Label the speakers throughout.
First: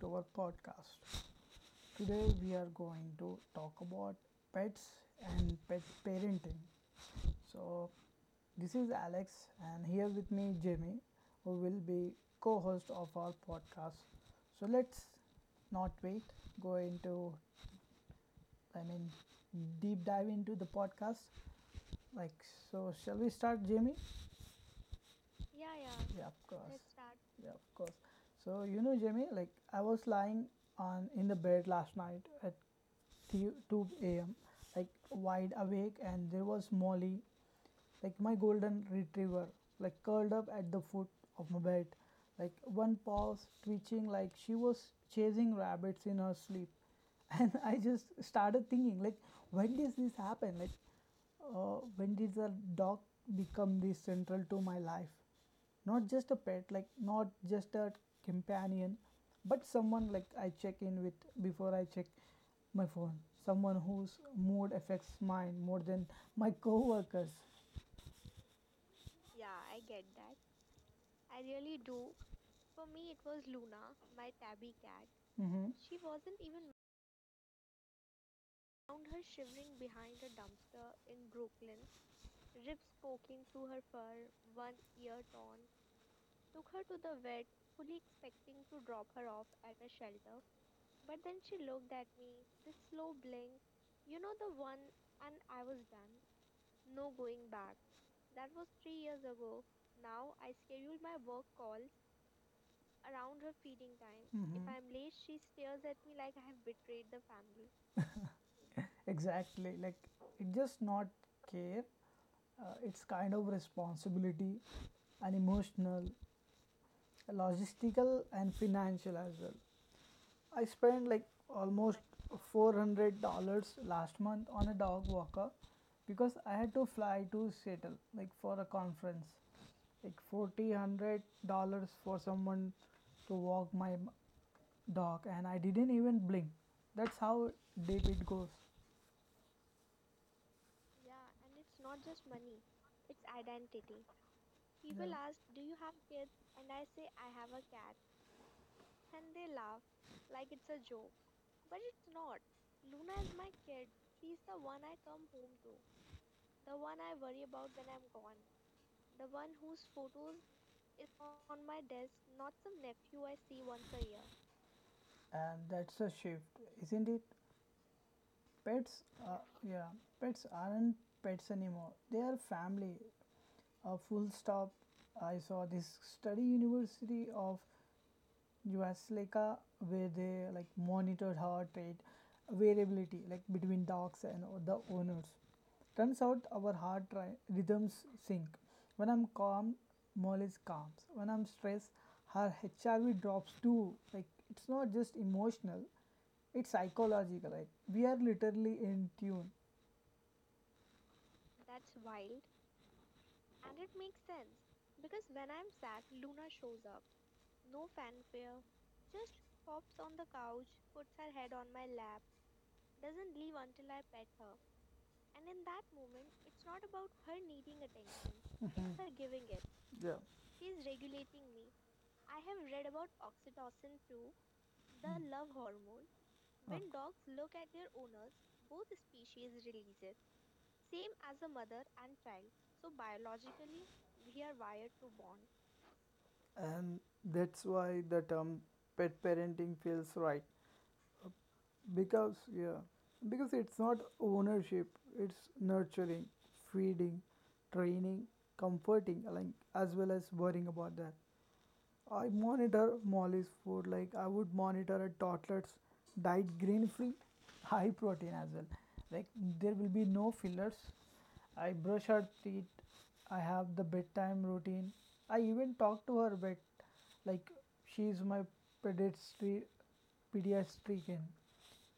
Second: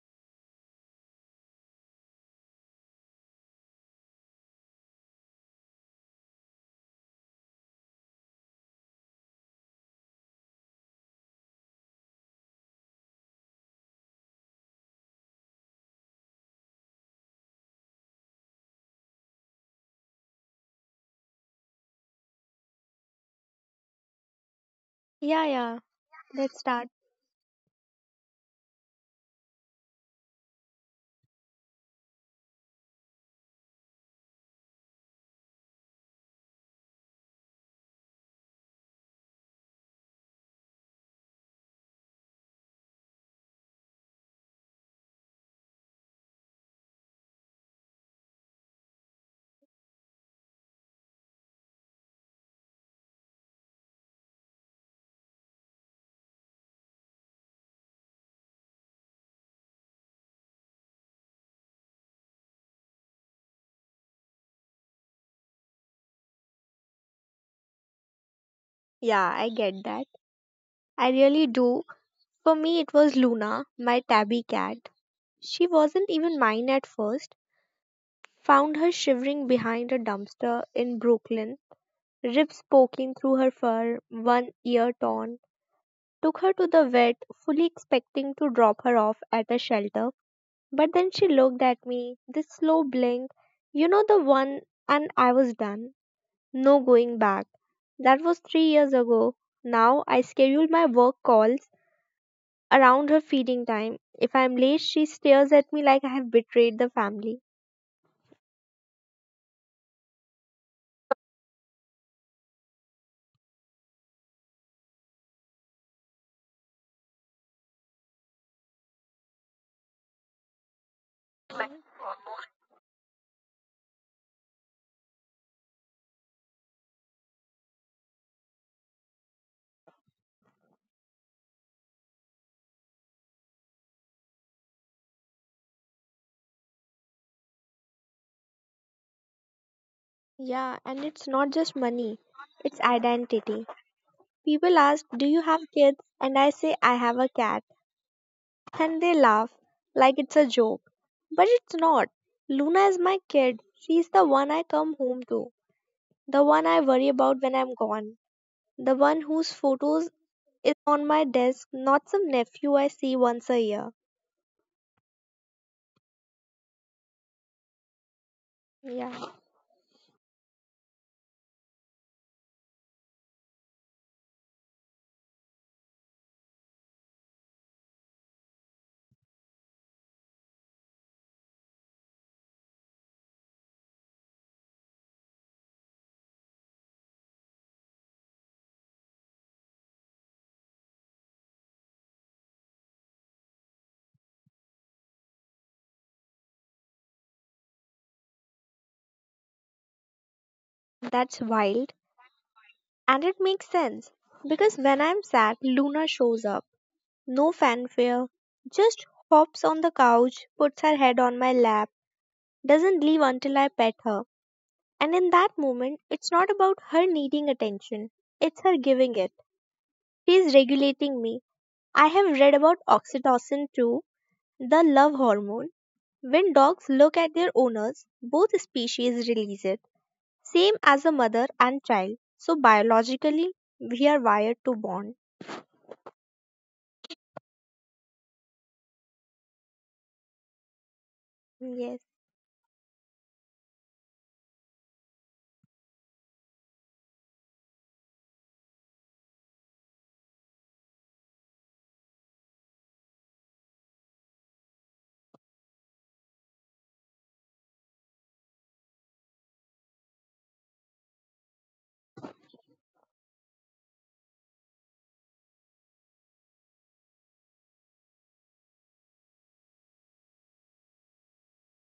Speaker 1: to our podcast. Today we are going to talk about pets and pet parenting. So, this is Alex, and here with me, Jamie, who will be co host of our podcast. So, let's not wait, go into, I mean, deep dive into the podcast. Like, shall we start, Jamie?
Speaker 2: Yeah, yeah,
Speaker 1: Yeah, of
Speaker 2: let's
Speaker 1: course.
Speaker 2: start.
Speaker 1: Yeah, of course. So you know, Jimmy, like I was lying on in the bed last night at 2 a.m. like wide awake, and there was Molly, like my golden retriever, like curled up at the foot of my bed, like one paw twitching, like she was chasing rabbits in her sleep. And I just started thinking, like, when did this happen? When did the dog become this central to my life? Not just a pet, like not just a companion, but someone like I check in with before I check my phone, someone whose mood affects mine more than my coworkers.
Speaker 2: Yeah, I get that. I really do. For me, it was Luna, my tabby cat. She
Speaker 1: Mhm.
Speaker 2: wasn't even mine at first. Found her shivering behind a dumpster in Brooklyn, ribs poking through her fur, one ear torn. Took her to the vet, fully expecting to drop her off at a shelter. But then she looked at me, this slow blink, you know the one, and I was done. No going back. That was 3 years ago. Now I schedule my work calls around her feeding time. If I'm late, she
Speaker 1: I
Speaker 2: stares at me like I have betrayed the family.
Speaker 1: exactly like it just not care. It's kind of responsibility, and emotional, logistical and financial as well. I spent like almost $400 last month on a dog walker because I had to fly to Seattle like for a conference. Like forty hundred dollars for someone to walk my dog and I didn't even blink. That's how deep it goes.
Speaker 2: Yeah, and it's not just money, it's identity. People ask, do you have kids? And I say, I have a cat. And they laugh like it's a joke. But it's not. Luna is my kid. She's the one I come home to, the one I worry about when I'm gone, the one whose photos is on my desk, not some nephew I see once a year.
Speaker 1: And that's a shift, isn't it? Pets, uh,
Speaker 2: Yeah,
Speaker 1: yeah, pets aren't pets anymore. They are family. A full stop. I saw this study, University of US, like where they like monitored heart rate variability like between dogs and the owners. Turns out our heart rhythms sync. When I'm calm, Molly's calms. When I'm stressed, her HRV drops too. Like it's not just emotional, it's psychological. Like we are literally in tune.
Speaker 2: that's wild. And it makes sense because when I'm sad, Luna shows up. No fanfare, just hops on the couch, puts her head on my lap, doesn't leave until I pet her. And in that moment, it's not about her needing attention, it's her giving it.
Speaker 1: Yeah,
Speaker 2: She's regulating me. I have read about oxytocin too, the love hormone. When dogs look at their owners, both species release it. Same as a mother and child. So biologically, we are wired to bond.
Speaker 1: and that's why the term pet parenting feels right.
Speaker 2: Yes,
Speaker 1: Because yeah, because it's not ownership, it's nurturing, feeding, training, comforting, like as well as worrying about that. I monitor Molly's food like I would monitor a toddler's diet. Grain free, high protein as well. Like there will be no fillers. I brush her teeth. I have the bedtime routine. I even talk to her, but like she is my pediatri- pediatrician.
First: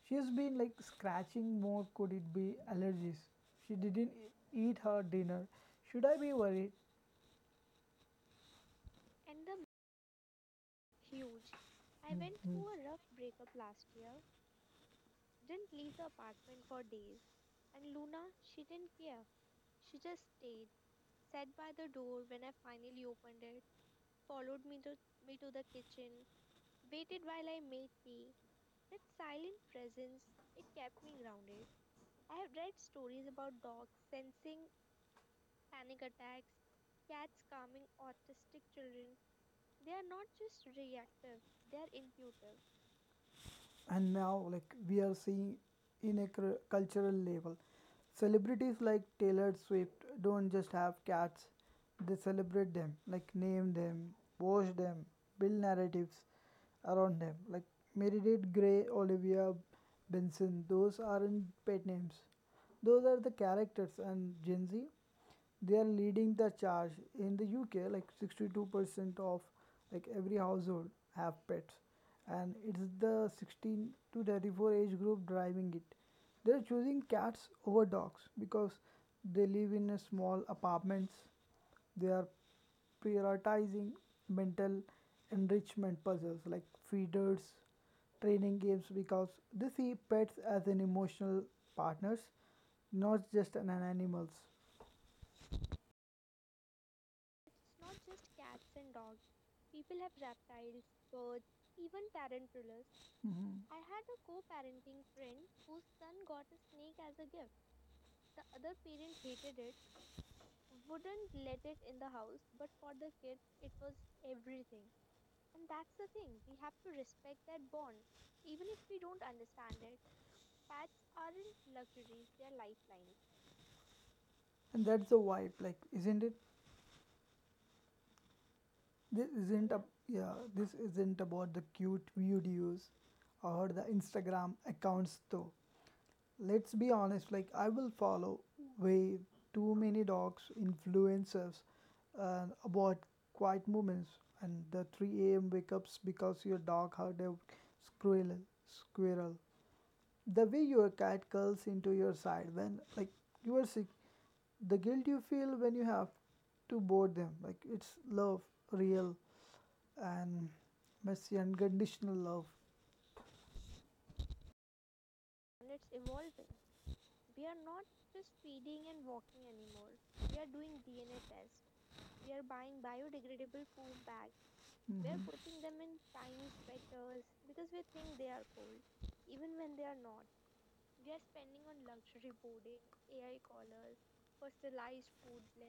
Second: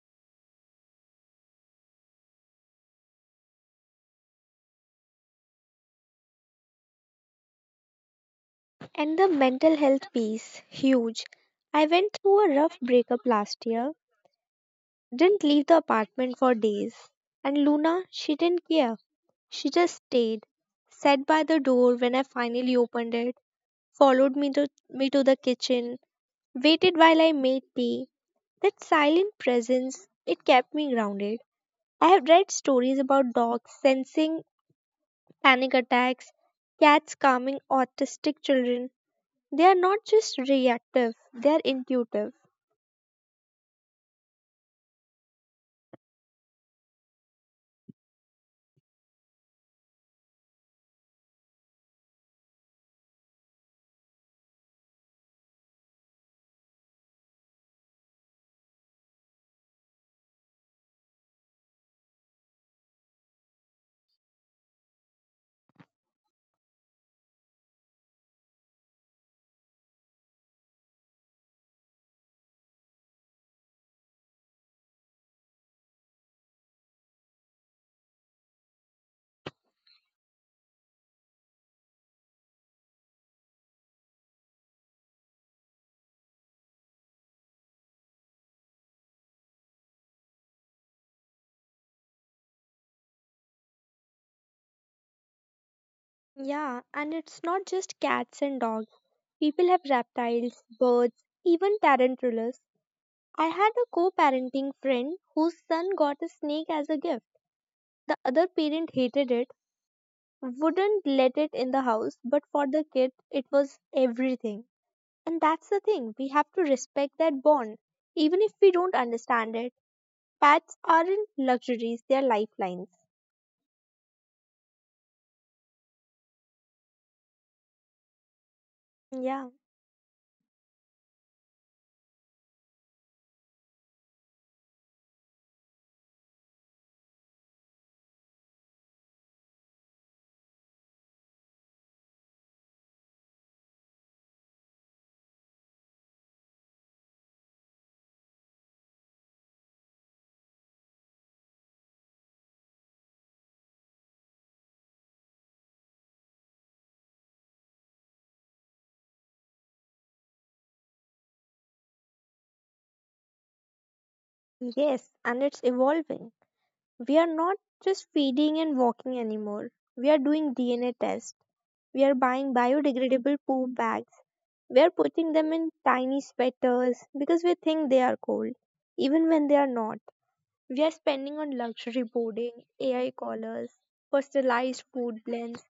Speaker 1: She has been like scratching more. Could it be allergies? She didn't eat her dinner. Should I be worried?
Speaker 2: and the mental health piece, huge. I went through a rough breakup last year, didn't leave the apartment for days. And Luna, she didn't care. She just stayed, sat by the door when I finally opened it, followed me to the kitchen, waited while I made tea. That silent presence, it kept me grounded. I have read stories about dogs sensing panic attacks, cats calming autistic children. They are not just reactive, they are intuitive.
Speaker 1: And now like we are seeing in a cultural level, celebrities like Taylor Swift don't just have cats, they celebrate them, like name them, wash them, build narratives around them. Like Meredith Grey, Olivia Benson, those aren't pet names, those are the characters. And Gen Z, they are leading the charge. In the UK, like 62% of like every household have pets, and it's the 16 to 34 age group driving it. They're choosing cats over dogs because they live in a small apartments. They are prioritizing mental enrichment puzzles, like feeders, training games, because they see pets as an emotional partners, not just an animals.
Speaker 2: Yeah, and it's not just cats and dogs. People have reptiles, birds, even tarantulas. I
Speaker 1: Mhm.
Speaker 2: had a co parenting friend whose son got a snake as a gift. The other parent hated it, wouldn't let it in the house, but for the kid, it was everything. And that's the thing, we have to respect that bond, even if we don't understand it. Pets aren't luxuries, they're lifelines.
Speaker 1: And that's the vibe, like isn't it, this
Speaker 2: Yeah,
Speaker 1: isn't a, yeah, this isn't about the cute videos or the Instagram accounts, though let's be honest, like I will follow way too many dogs influencers. About quiet moments and the 3 a.m wake ups because your dog heard a squirrel squirrel, the way your cat curls into your side when like you are sick, the guilt you feel when you have to board them, like it's love, real and messy, unconditional love.
Speaker 2: yes, and it's evolving. We are not just feeding and walking anymore. We are doing DNA tests. We are buying biodegradable poop bags. We are putting them
Speaker 1: Mhm.
Speaker 2: in tiny sweaters because we think they are cold, even when they are not. We are spending on luxury boarding, AI collars, personalized food blends.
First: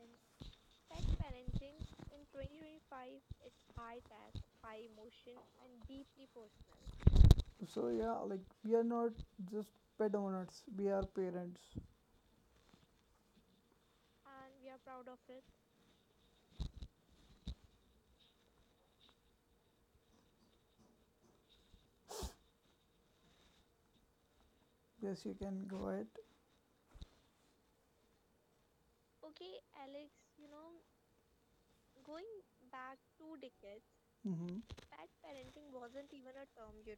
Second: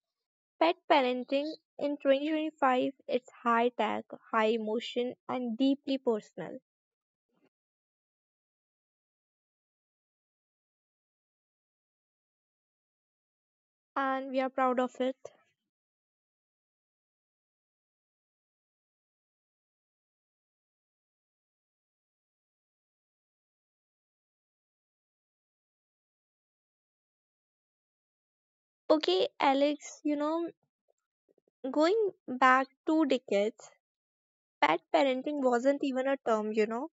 Speaker 2: Pet parenting in 2025, it's high tech, high emotion and deeply personal.
Speaker 1: So yeah, like we are not just pet owners, we are parents.
Speaker 2: And we are proud of it.
Speaker 1: Yes, you can go ahead.
Speaker 2: Okay, Alex, you know, going back two decades,
Speaker 1: Mm-hmm.
Speaker 2: pet parenting wasn't even a term, you know.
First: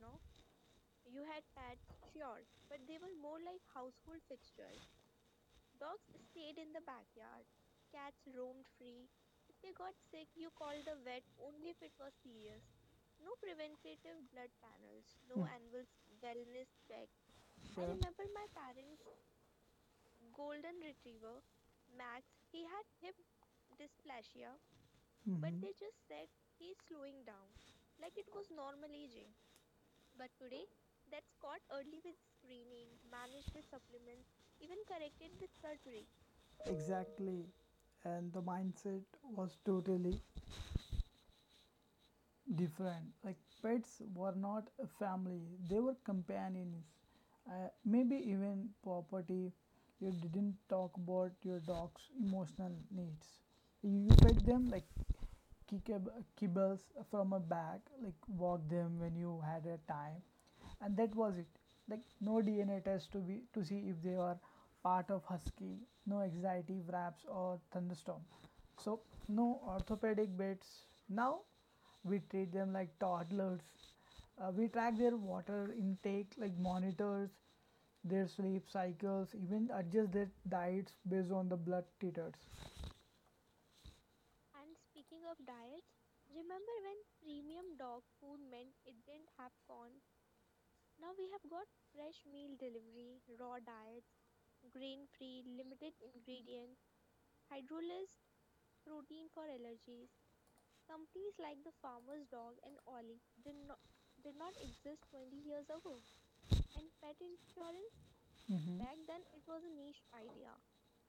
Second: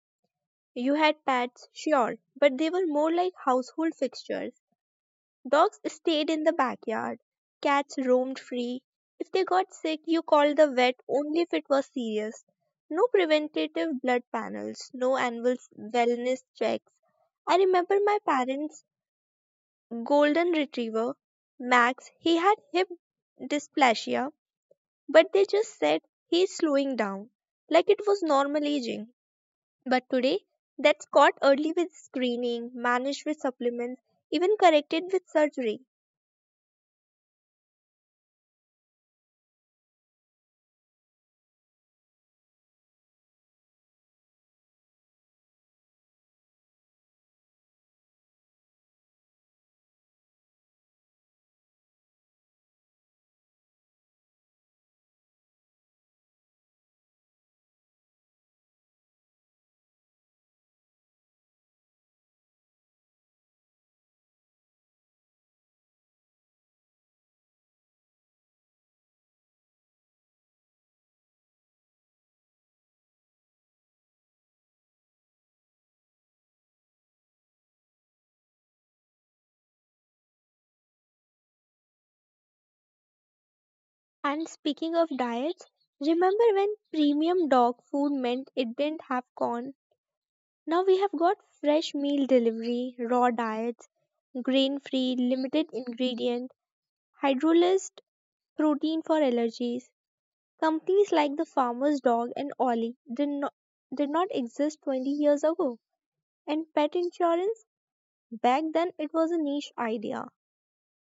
Speaker 2: You had pets, sure, but they were more like household fixtures. Dogs stayed in the backyard, cats roamed free. If they got sick, you called the vet only if it was serious. No preventative blood panels, no annual wellness checks. I
Speaker 1: I
Speaker 2: remember my
Speaker 1: yeah
Speaker 2: parents golden retriever, Max, he had hip dysplasia, but they
Speaker 1: but
Speaker 2: just said he's slowing down, like
Speaker 1: hmm
Speaker 2: it was normal aging. But today, that's caught early with screening, managed with supplements, even corrected with surgery.
Speaker 1: Exactly. And the mindset was totally different. Like pets were not a family; they were companions. Maybe even property. You didn't talk about your dog's emotional needs. You pet them like kibbles from a bag, like walk them when you had a time, and that was it. Like no DNA test to be to see if they are part of husky, no anxiety wraps or thunderstorm. So no orthopedic beds. Now we treat them like toddlers. We track their water intake like monitors their sleep cycles, even adjust their diets based on the blood titers.
Speaker 2: And speaking of diets, remember when premium dog food meant it didn't have corn? Now we have got fresh meal delivery, raw diets, grain free, limited ingredient, hydrolyzed protein for allergies. Companies like the Farmer's Dog and Ollie did not exist 20 years ago. And pet insurance, back
Speaker 1: Mhm.
Speaker 2: then it was a niche idea.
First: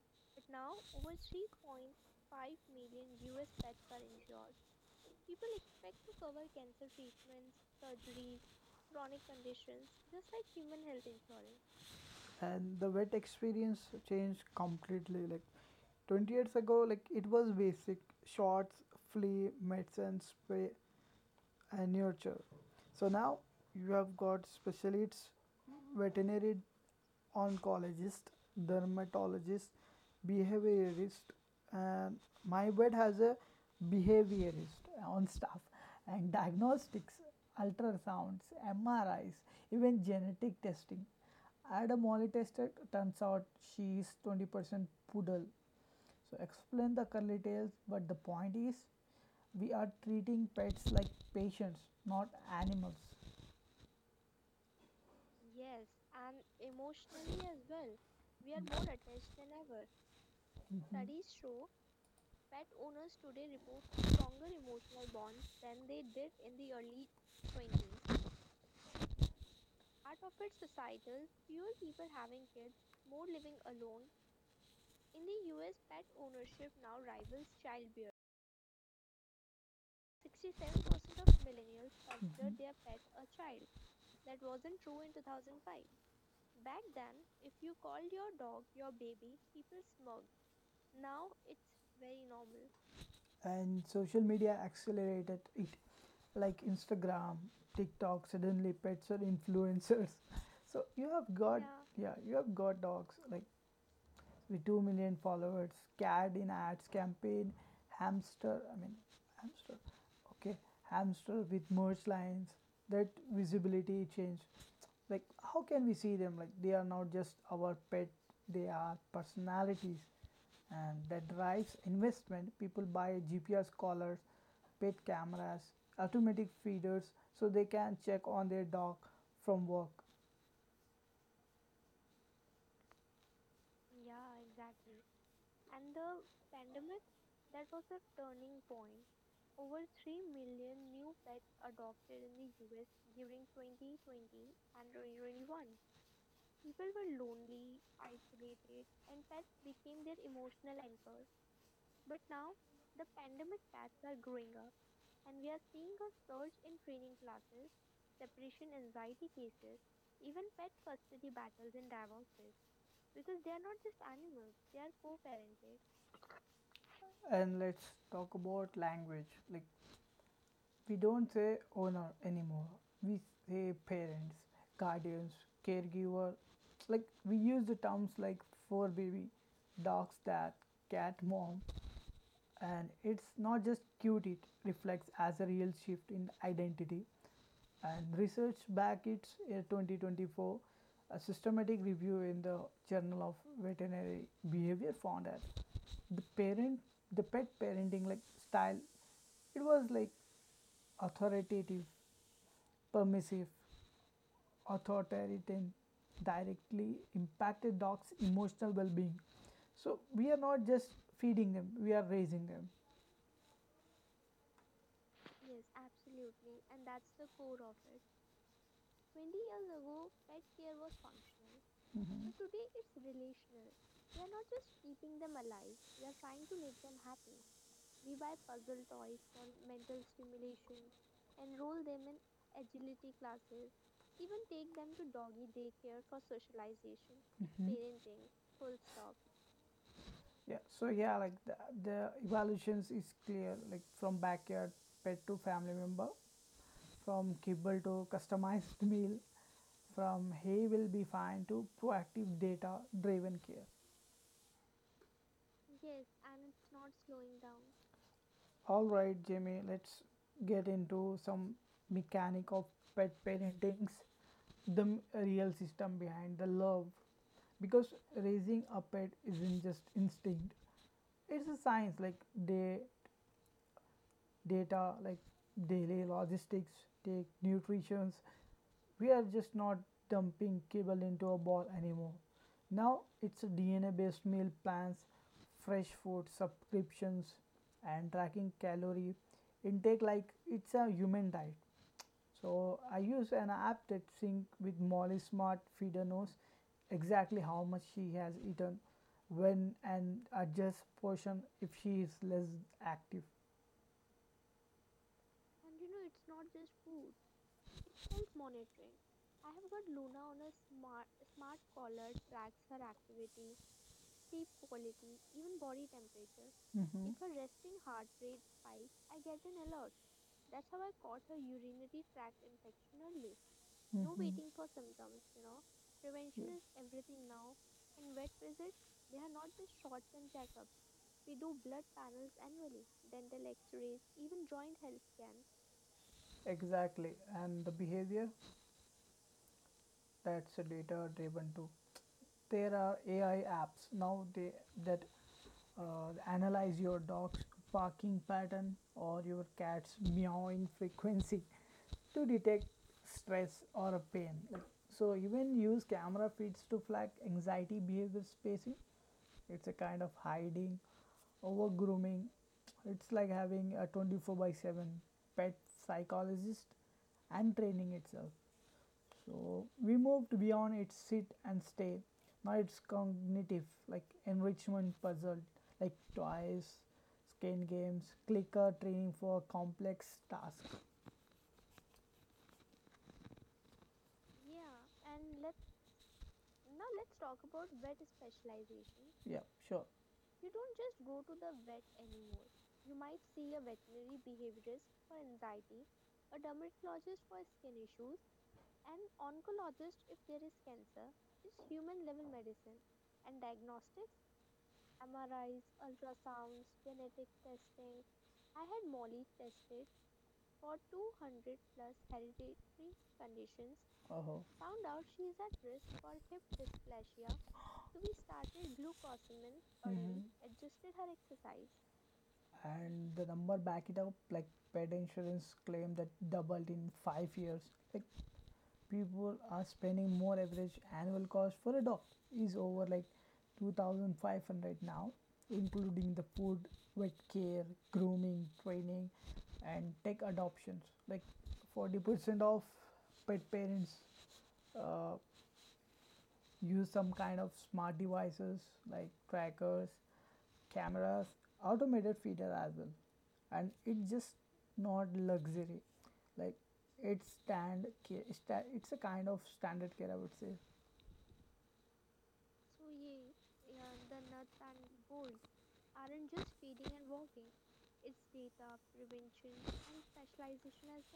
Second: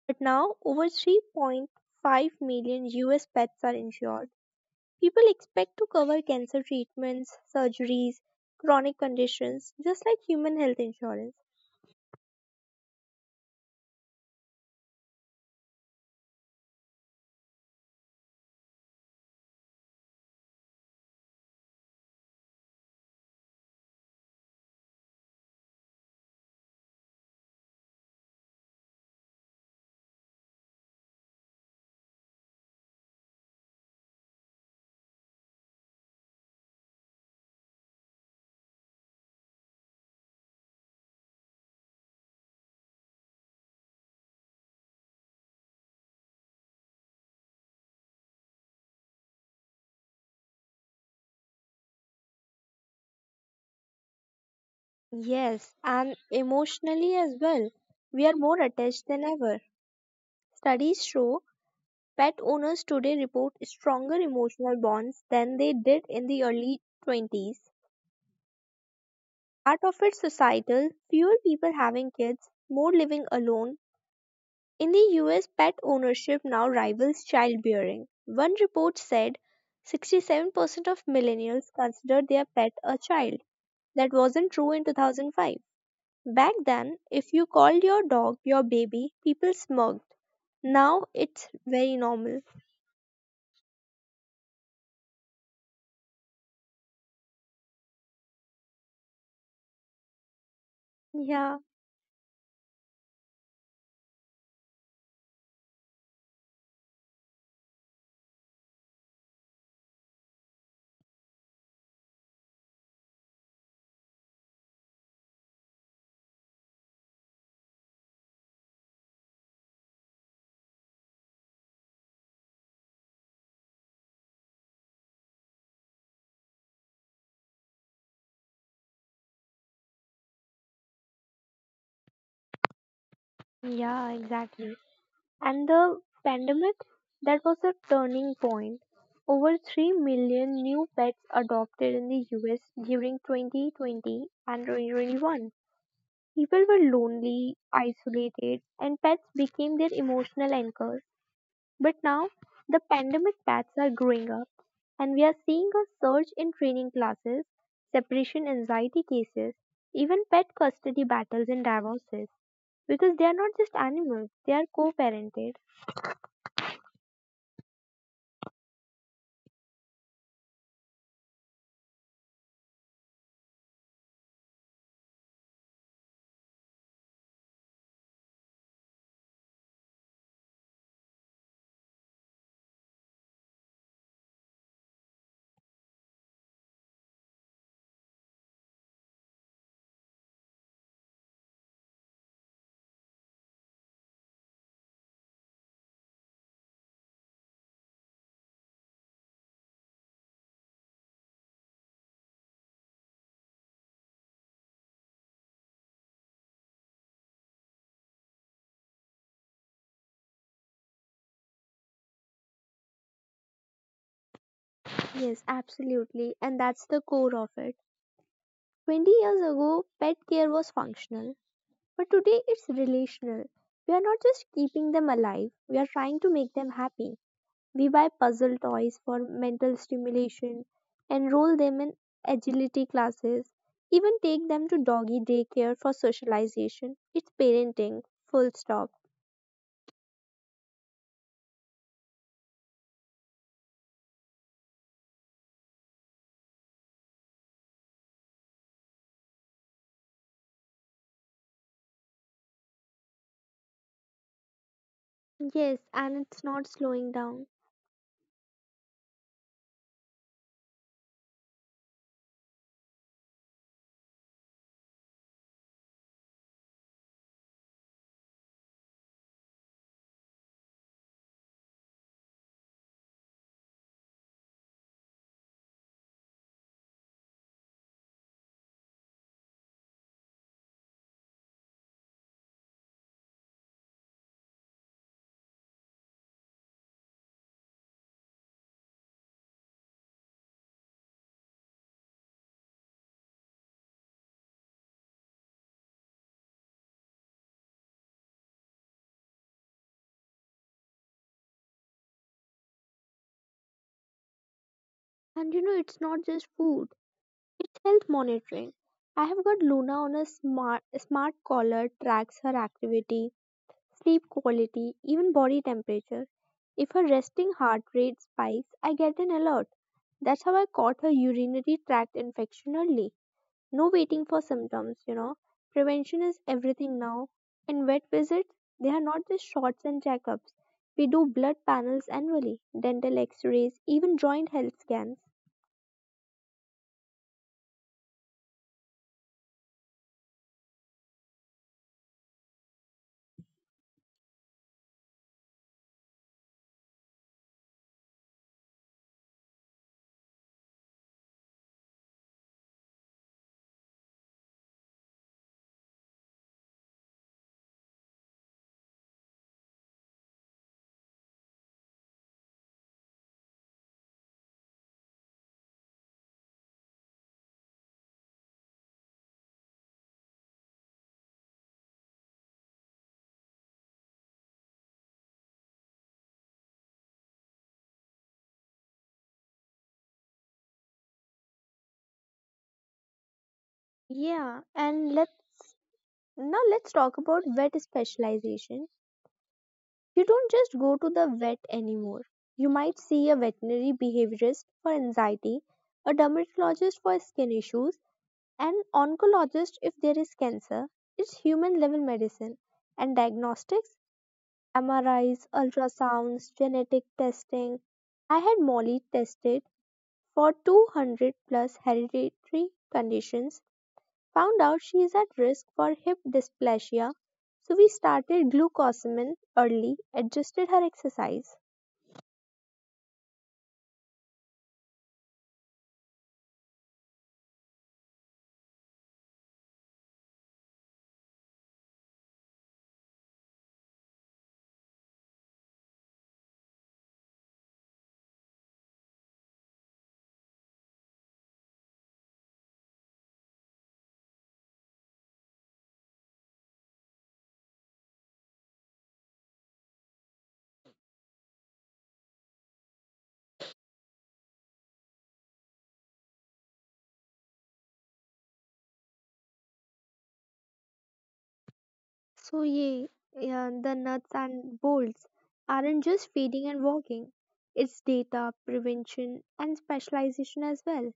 Speaker 2: But now over 3.5 million US pets are insured. People expect to cover cancer treatments, surgeries, chronic conditions, just like human health insurance.
Speaker 1: And the wet experience changed completely. Like 20 years ago, like it was basic shots, flea medicine spray, and nurture. So now you have got specialists, veterinary oncologist, dermatologist, behaviorist, and my vet has a behaviorist on staff, and diagnostics, ultrasounds, MRIs, even genetic testing. I had a molly tested, turns out she is 20% poodle, so explain the curly tails, but the point is we are treating pets like patients, not animals.
Speaker 2: Yes, and emotionally as well. We are more attached than ever. Studies show pet owners today report stronger emotional bonds than they did in the early 20s. Part of it's societal, fewer people having kids, more living alone. In the US, pet ownership now rivals childbearing. One report said 67% of millennials consider their pet a child. That wasn't true in 2005. Back then, if you called your dog your baby, people smirked. Now it's very normal.
Speaker 1: And social media accelerated it, like Instagram, TikTok. Suddenly, pets are influencers. So you have
Speaker 2: Yeah.
Speaker 1: got, yeah, yeah, you have got dogs like with 2 million followers, cat in ads campaign, hamster, I mean, hamster, okay, hamster with merge lines. That visibility change. Like, how can we see them? Like, they are not just our pet, they are personalities, and that drives investment. People buy GPS collars, pet cameras, automatic feeders, so they can check on their dog from work.
Speaker 2: Yeah, exactly. And the pandemic, that was a turning point. Over 3 million new pets adopted in the US during 2020 and 2021. People were lonely, isolated, and pets became their emotional anchors. But now, the pandemic pets are growing up, and we are seeing a surge in training classes, separation anxiety cases, even pet custody battles and divorces because they are not just animals, they are co parented.
Speaker 1: And let's talk about language. Like, we don't say owner anymore. We say parents, guardians, caregiver. Like we use the terms like fur baby, dog's dad, cat mom, and it's not just cute, it reflects as a real shift in identity. And research back its, a 2024 a systematic review in the journal of veterinary behavior, found that the parent the pet parenting like style, it was like authoritative, permissive, authoritarian, directly impacted dogs emotional well-being. So we are not just feeding them, we are raising them. Hmm.
Speaker 2: Yes, absolutely. And that's the core of it. 20 years ago, pet care was functional, but today it's relational. We are not just keeping them alive, we are trying to make them happy. We buy puzzle toys for mental stimulation, enroll them in agility classes, even take them to doggy daycare for socialization. It's parenting, full stop.
Speaker 1: Yeah, so yeah, like the evaluations is clear, like from backyard pet to family member, from kibble to customized meal, from hey will be fine to proactive data driven care.
Speaker 2: Yes, and it's not slowing down.
Speaker 1: All right, Jamie, let's get into some mechanic of pet parentings, the real system behind the love, because raising a pet isn't just instinct, it's a science. Like they data, like daily logistics, take nutritions. We are just not dumping cable into a ball anymore. Now it's DNA based meal plans, fresh food subscriptions, and tracking calorie intake like it's a human diet. So I use an app that sync with Molly Smart Feeder, knows exactly how much she has eaten, when, and adjust portion if she is less active.
Speaker 2: And you know, it's not just food. It's health monitoring. I have got Luna on a smart collar, tracks her activity, sleep quality, even body temperature. If her
Speaker 1: Mhm.
Speaker 2: resting heart rate spikes, I get an alert. That's how I caught her urinary tract infection early. No
Speaker 1: Mhm.
Speaker 2: waiting for symptoms, you know. Prevention is everything now. And vet visits, they are not just shots and checkups. We do blood panels annually, dental x rays, even joint health scans.
Speaker 1: Exactly. And the behavior, that's a data driven too. There are AI apps now, they that analyze your dog's barking pattern or your cat's meowing frequency to detect stress or a pain. Like, so even use camera feeds to flag anxiety behavior spacing, it's a kind of hiding, over grooming. It's like having a 24 by 7 pet psychologist. And training itself, so we moved beyond its sit and stay. Now it's cognitive, like enrichment puzzle, like toys, skin games, clicker training for complex tasks.
Speaker 2: Yeah, and let's Now let's talk about vet specialization.
Speaker 1: Yeah, sure.
Speaker 2: You don't just go to the vet anymore. You might see a veterinary behaviorist for anxiety, a dermatologist for skin issues, an oncologist if there is cancer. It's human level medicine and diagnostics, MRIs, ultrasounds, genetic testing. I had Molly tested for 200 plus hereditary conditions. Found
Speaker 1: Uh-huh.
Speaker 2: out she is at risk for hip dysplasia, so we started glucosamine early, adjusted her exercise.
Speaker 1: And the number back it up, like pet insurance claim that doubled in 5 years. Like people are spending more, average annual cost for a dog is over like 2500 now, including the food, vet care, grooming, training, and tech adoptions. Like 40% of pet parents uh, use some kind of smart devices, like trackers, cameras, automated feature as well. And it's just not luxury. Like it's stand it's a kind of standard care, I would say.
Speaker 2: So, yeah, yeah, the nuts and bolts aren't just feeding and walking, it's data, prevention, and specialization as well.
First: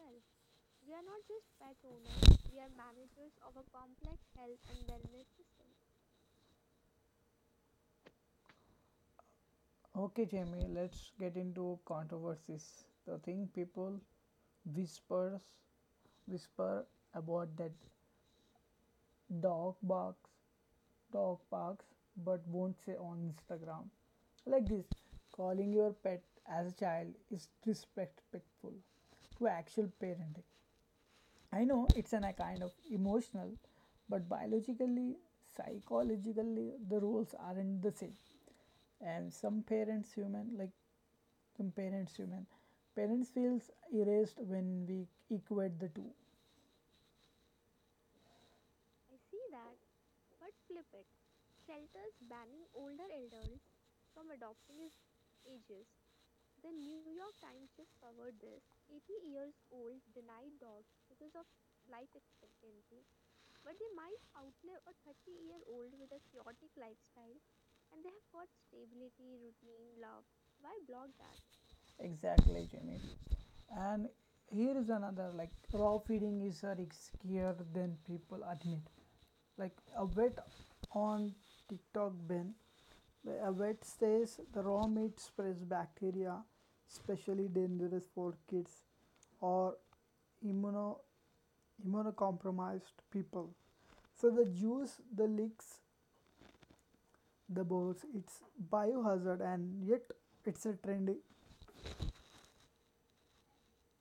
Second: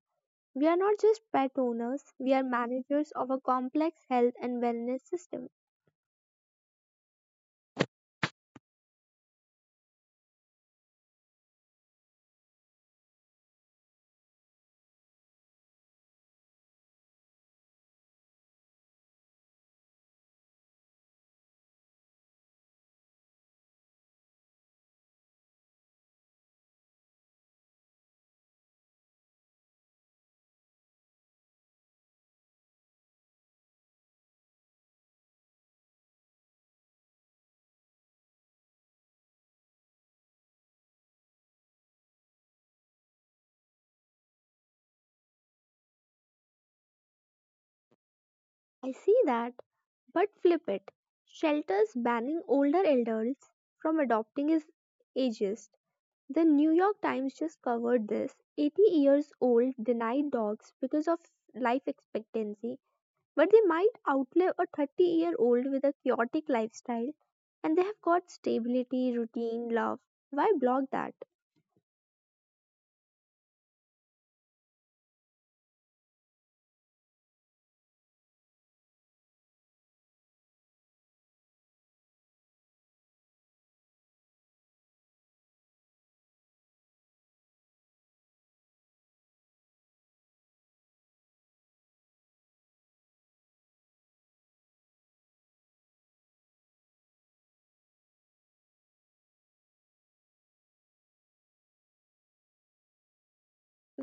Speaker 2: We are not just pet owners, we are managers of a complex health and wellness system.
Speaker 1: Okay, Jamie, let's get into controversies. The thing people whispers whisper about, that dog barks dog barks but won't say on Instagram, like this, calling your pet as a child is disrespectful to actual parenting. I know it's a kind of emotional, but biologically, psychologically, the roles aren't the same, and some parents, human parents, feels erased when we equate the two.
Speaker 2: I see that, but flip it. Shelters banning older adults from adopting is ageist. The New York Times just covered this. 80 years old denied dogs because of life expectancy, but they might outlive a 30-year-old with a chaotic lifestyle and they have got stability, routine, love. Why block that?
Speaker 1: Exactly, Jimmy. And here is another, like raw feeding is riskier than people admit. Like a vet on TikTok ban, a vet says the raw meat spreads bacteria, especially dangerous for kids or immuno, immunocompromised people. So the juice, the leaks, the bowls, it's biohazard, and yet it's a trendy.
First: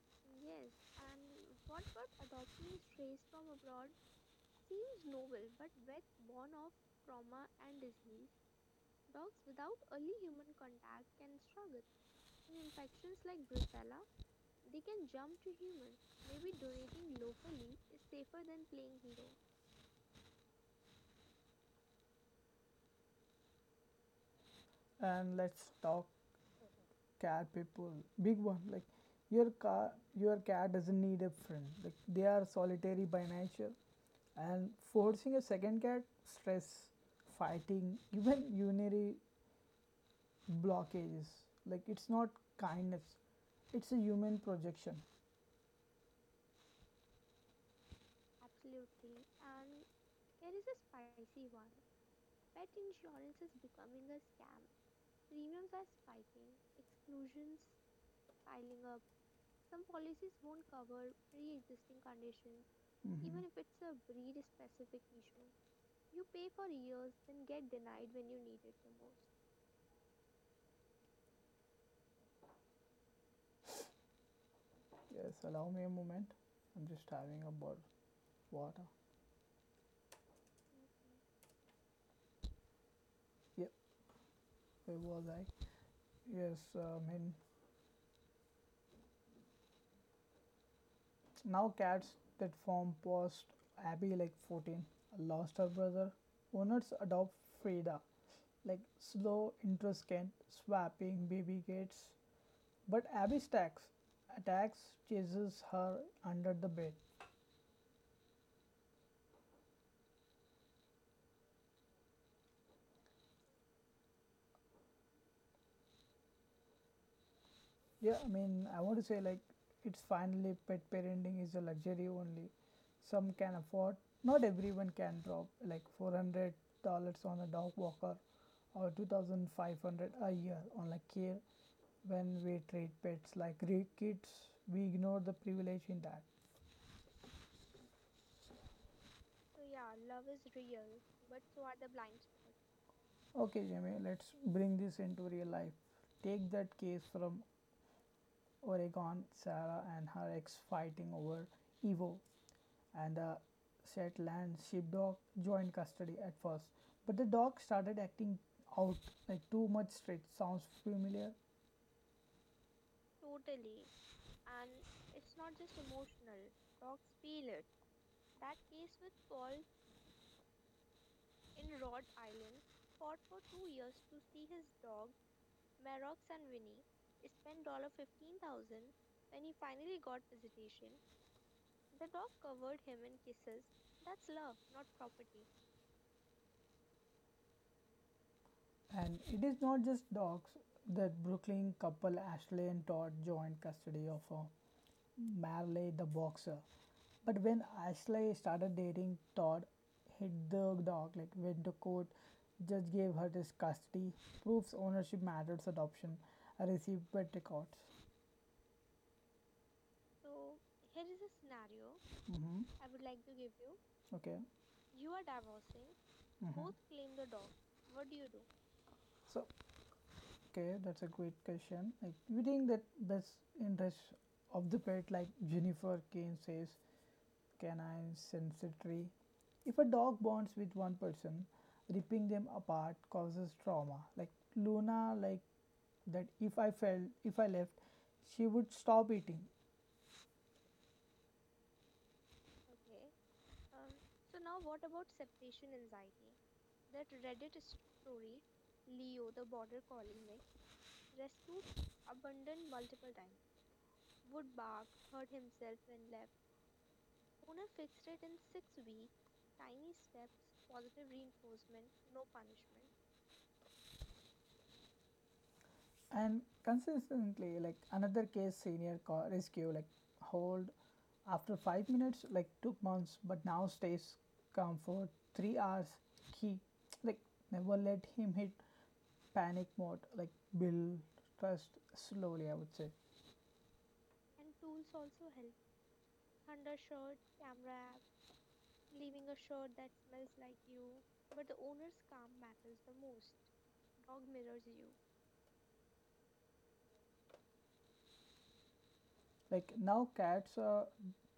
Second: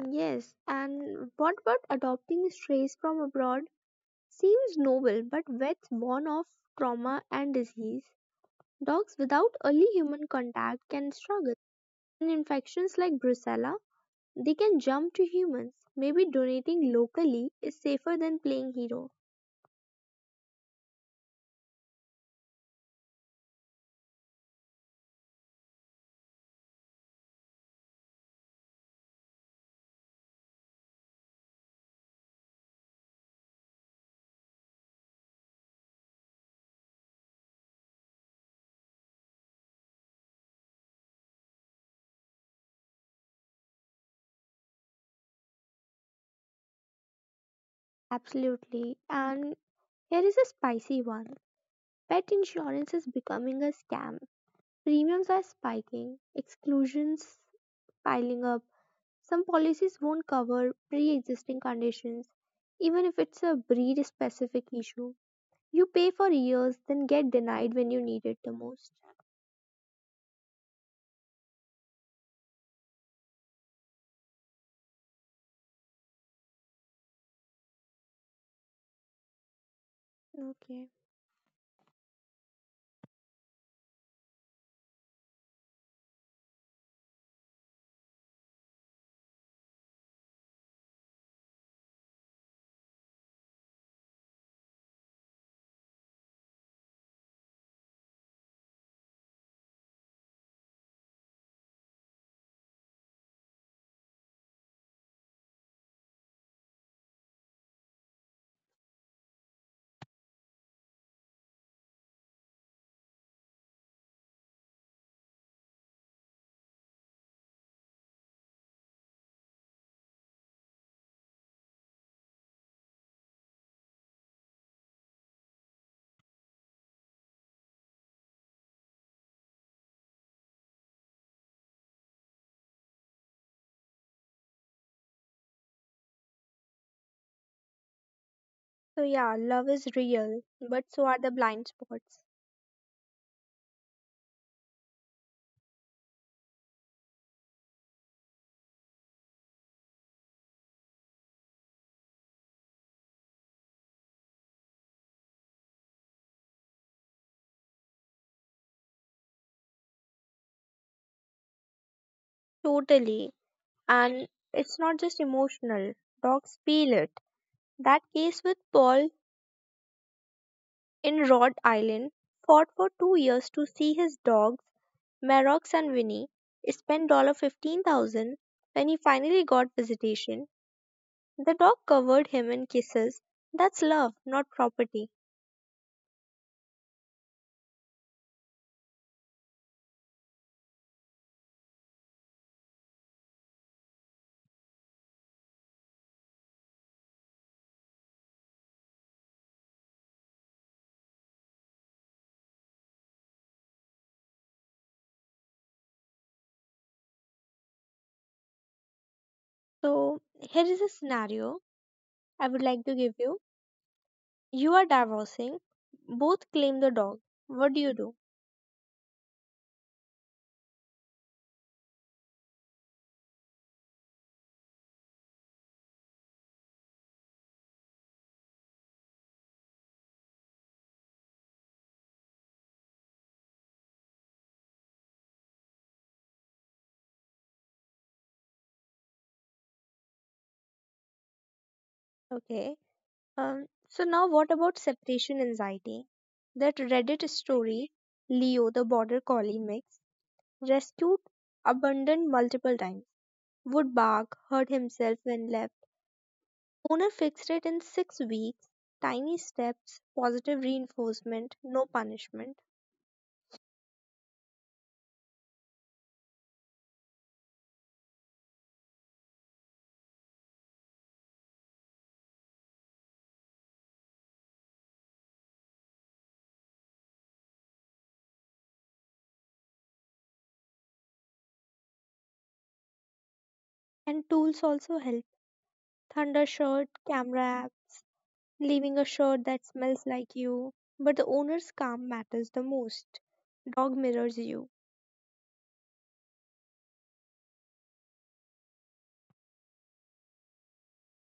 Speaker 2: Yes, and what about adopting strays from abroad? Seems noble, but vets warn of trauma and disease. Dogs without early human contact can struggle. And infections like brucella, they can jump to humans. Maybe donating locally is safer than playing hero.
Speaker 1: And let's talk cat people, big one. Like your car your cat doesn't need a friend, like they are solitary by nature, and forcing a second cat, stress, fighting, even urinary blockages, like it's not kindness, it's a human projection.
Speaker 2: Absolutely. And here is a spicy one. Pet insurance is becoming a scam. Premiums are spiking, exclusions piling up. Some policies won't cover pre existing conditions, even if it's
Speaker 1: Mhm.
Speaker 2: a breed specific issue. You pay for years, then get denied when you need it the most.
Speaker 1: If yes, allow me a moment, I'm just having a bottle water.
Speaker 2: Okay.
Speaker 1: Yep, where was I? Yes, now cats that form post Abby, like 14, lost her brother. Owners adopt Frida, like slow, introscant, swapping baby gates. But Abby attacks, chases her under the bed. Yeah, I want to say like it's finally pet parenting is a luxury only. Some can afford, not everyone can drop like $400 on a dog walker or 2500 a year on like care. When we treat pets like Greek kids, we ignore the privilege in that.
Speaker 2: So, yeah, love is real, but so are the blind spots.
Speaker 1: Okay, Jamie, let's bring this into real life. Take that case from Oregon, Sarah and her ex fighting over Evo, and the Shetland sheepdog joined custody at first, but the dog started acting out like too much straight. Sounds familiar?
Speaker 2: Totally. And it's not just emotional, dogs feel it. That case with Paul in Rhode Island fought for 2 years to see his dogs, Merox and Winnie, spend $15,000. When he finally got visitation, the dog covered him in kisses. That's love, not property.
Speaker 1: And it is not just dogs. The Brooklyn couple Ashley and Todd joined custody of Marley the boxer. But when Ashley started dating Todd, hit the dog, like went to court, judge gave her his custody, proves ownership matters adoption, received pet records.
Speaker 2: So, here is a scenario
Speaker 1: hmm
Speaker 2: I would like to give you.
Speaker 1: Okay.
Speaker 2: You are divorcing, both claim
Speaker 1: hmm
Speaker 2: the dog. What do you do?
Speaker 1: So, okay, that's a great question. Like, we think that best interest of the pet, like Jennifer Kane says, canine sensitivity. If a dog bonds with one person, ripping them apart causes trauma. Like Luna, like that. If I felt, if I left, she would stop eating.
Speaker 2: Okay. So now what about separation anxiety? That Reddit story, Leo the border collie mix, rescued, abandoned multiple times, would bark, hurt himself when left. Owner fixed it in 6 weeks. Tiny steps, positive reinforcement, no punishment.
Speaker 1: And consistently, like another case, senior rescue, like hold after 5 minutes, like took months, but now stays calm for 3 hours. Key, like never let him hit panic mode, like build trust slowly. I would say,
Speaker 2: And tools also help. Thunder shirt, camera app, leaving a shirt that smells like you. But the owner's calm matters the most. Dog mirrors you.
Speaker 1: like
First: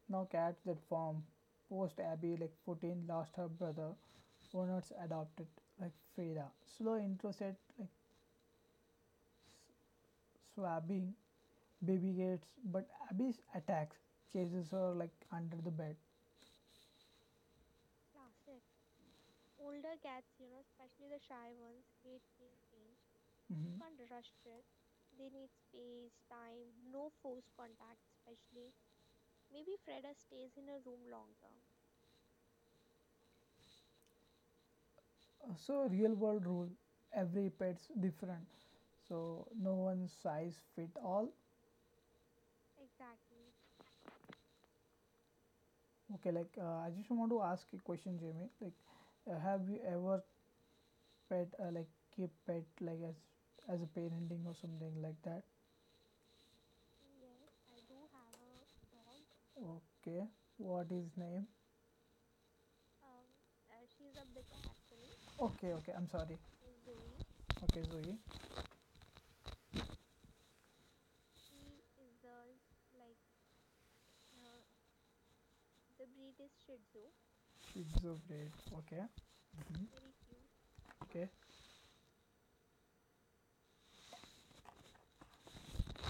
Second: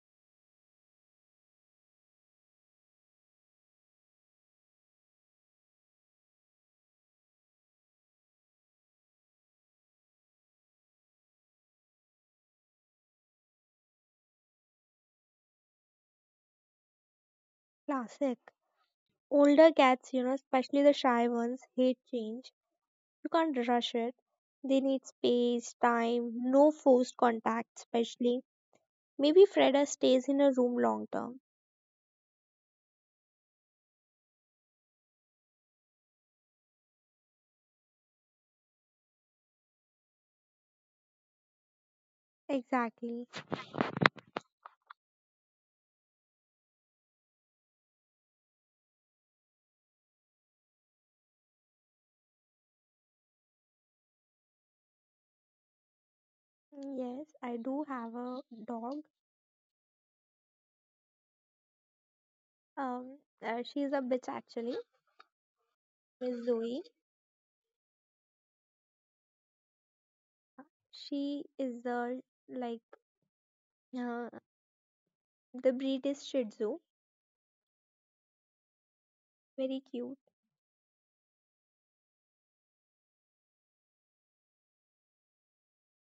Speaker 1: now cats that form post Abby, like 14 lost her brother, owners adopted like Frida. Slow intro set, like swabbing baby gets, but Abby's attacks, chases her like under the bed.
Speaker 2: Classic. Older cats, you know, especially the shy ones, hate change. You can't
Speaker 1: Mhm.
Speaker 2: rush it. They need space, time, no forced contact, especially. Maybe Freda stays in a room long term.
Speaker 1: So, real world rule every pet's different. So, no one size fit all.
Speaker 2: Exactly.
Speaker 1: Okay, like I just want to ask a question, Jamie. Like, have you ever pet, like, keep pet, like, as a parenting or something like that?
Speaker 2: Yes, I do have a dog.
Speaker 1: Okay, what is name?
Speaker 2: Um, she's a bitch actually.
Speaker 1: Okay, okay, I'm sorry.
Speaker 2: Miss Zoe.
Speaker 1: Okay, Zoe,
Speaker 2: She is a like uh, the breed is Shih Tzu.
Speaker 1: it's so great. Okay,
Speaker 2: Very
Speaker 1: mhm.
Speaker 2: cute.
Speaker 1: Okay,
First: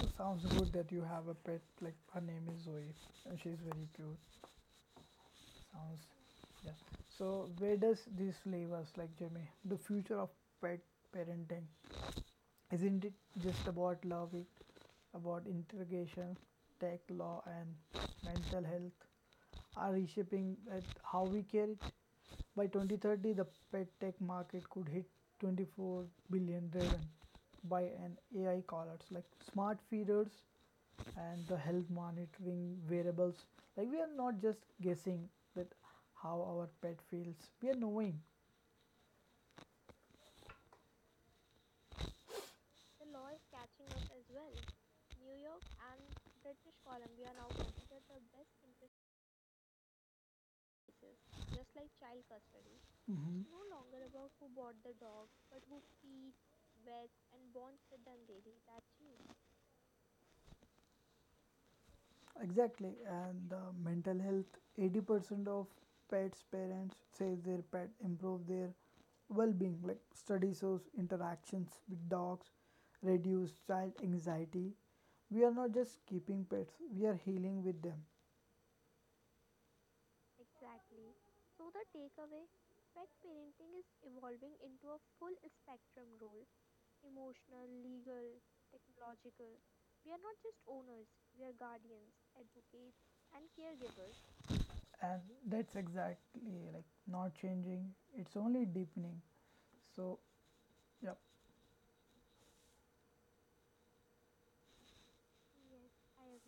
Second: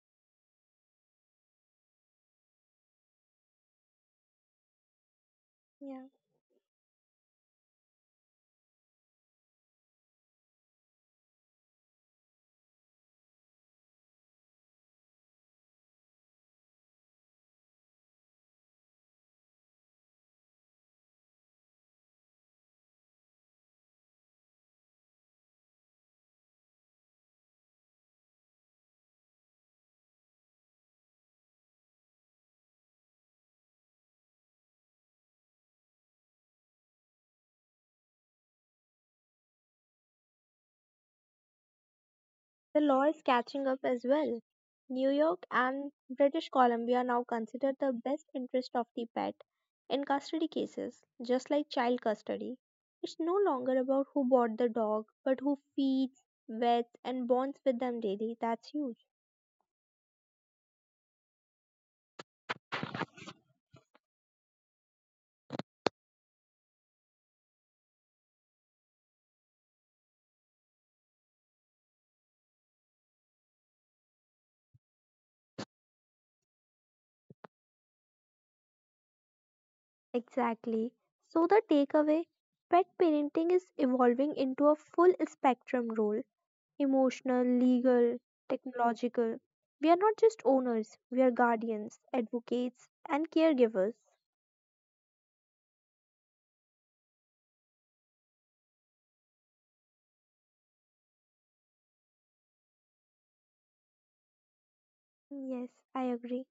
Speaker 1: it sounds good that you have a pet. Like her name is Zoe, and she's very cute. Sounds,
Speaker 2: Yeah.
Speaker 1: yeah. So where does this leave us, like Jimmy? The future of pet parenting isn't it just about love? It about interrogation, tech, law, and mental health are reshaping at how we care it. By 2030, the pet tech market could hit 24 billion, driven by an AI collars like smart feeders and the health monitoring variables, like we are not just guessing that how our pet feels, we are knowing.
Speaker 2: The law is catching up as well. New York and British Columbia now consider the best interest of the pet in custody cases, just like child custody. It's no
Speaker 1: Mhm.
Speaker 2: longer about who bought the dog, but who feeds, vets, and bonds with them daily. That's huge.
Speaker 1: Exactly, and mental health. 80% of pets' parents say their pet improve their well-being. Like study shows, interactions with dogs reduce child anxiety. We are not just keeping pets; we are healing with them.
Speaker 2: Exactly. So, the takeaway, pet parenting is evolving into a full spectrum role, emotional, legal, technological. We are not just owners, we are guardians, advocates, and caregivers.
Speaker 1: And that's exactly like not changing, it's only deepening, so yep.
Speaker 2: Yes, I agree.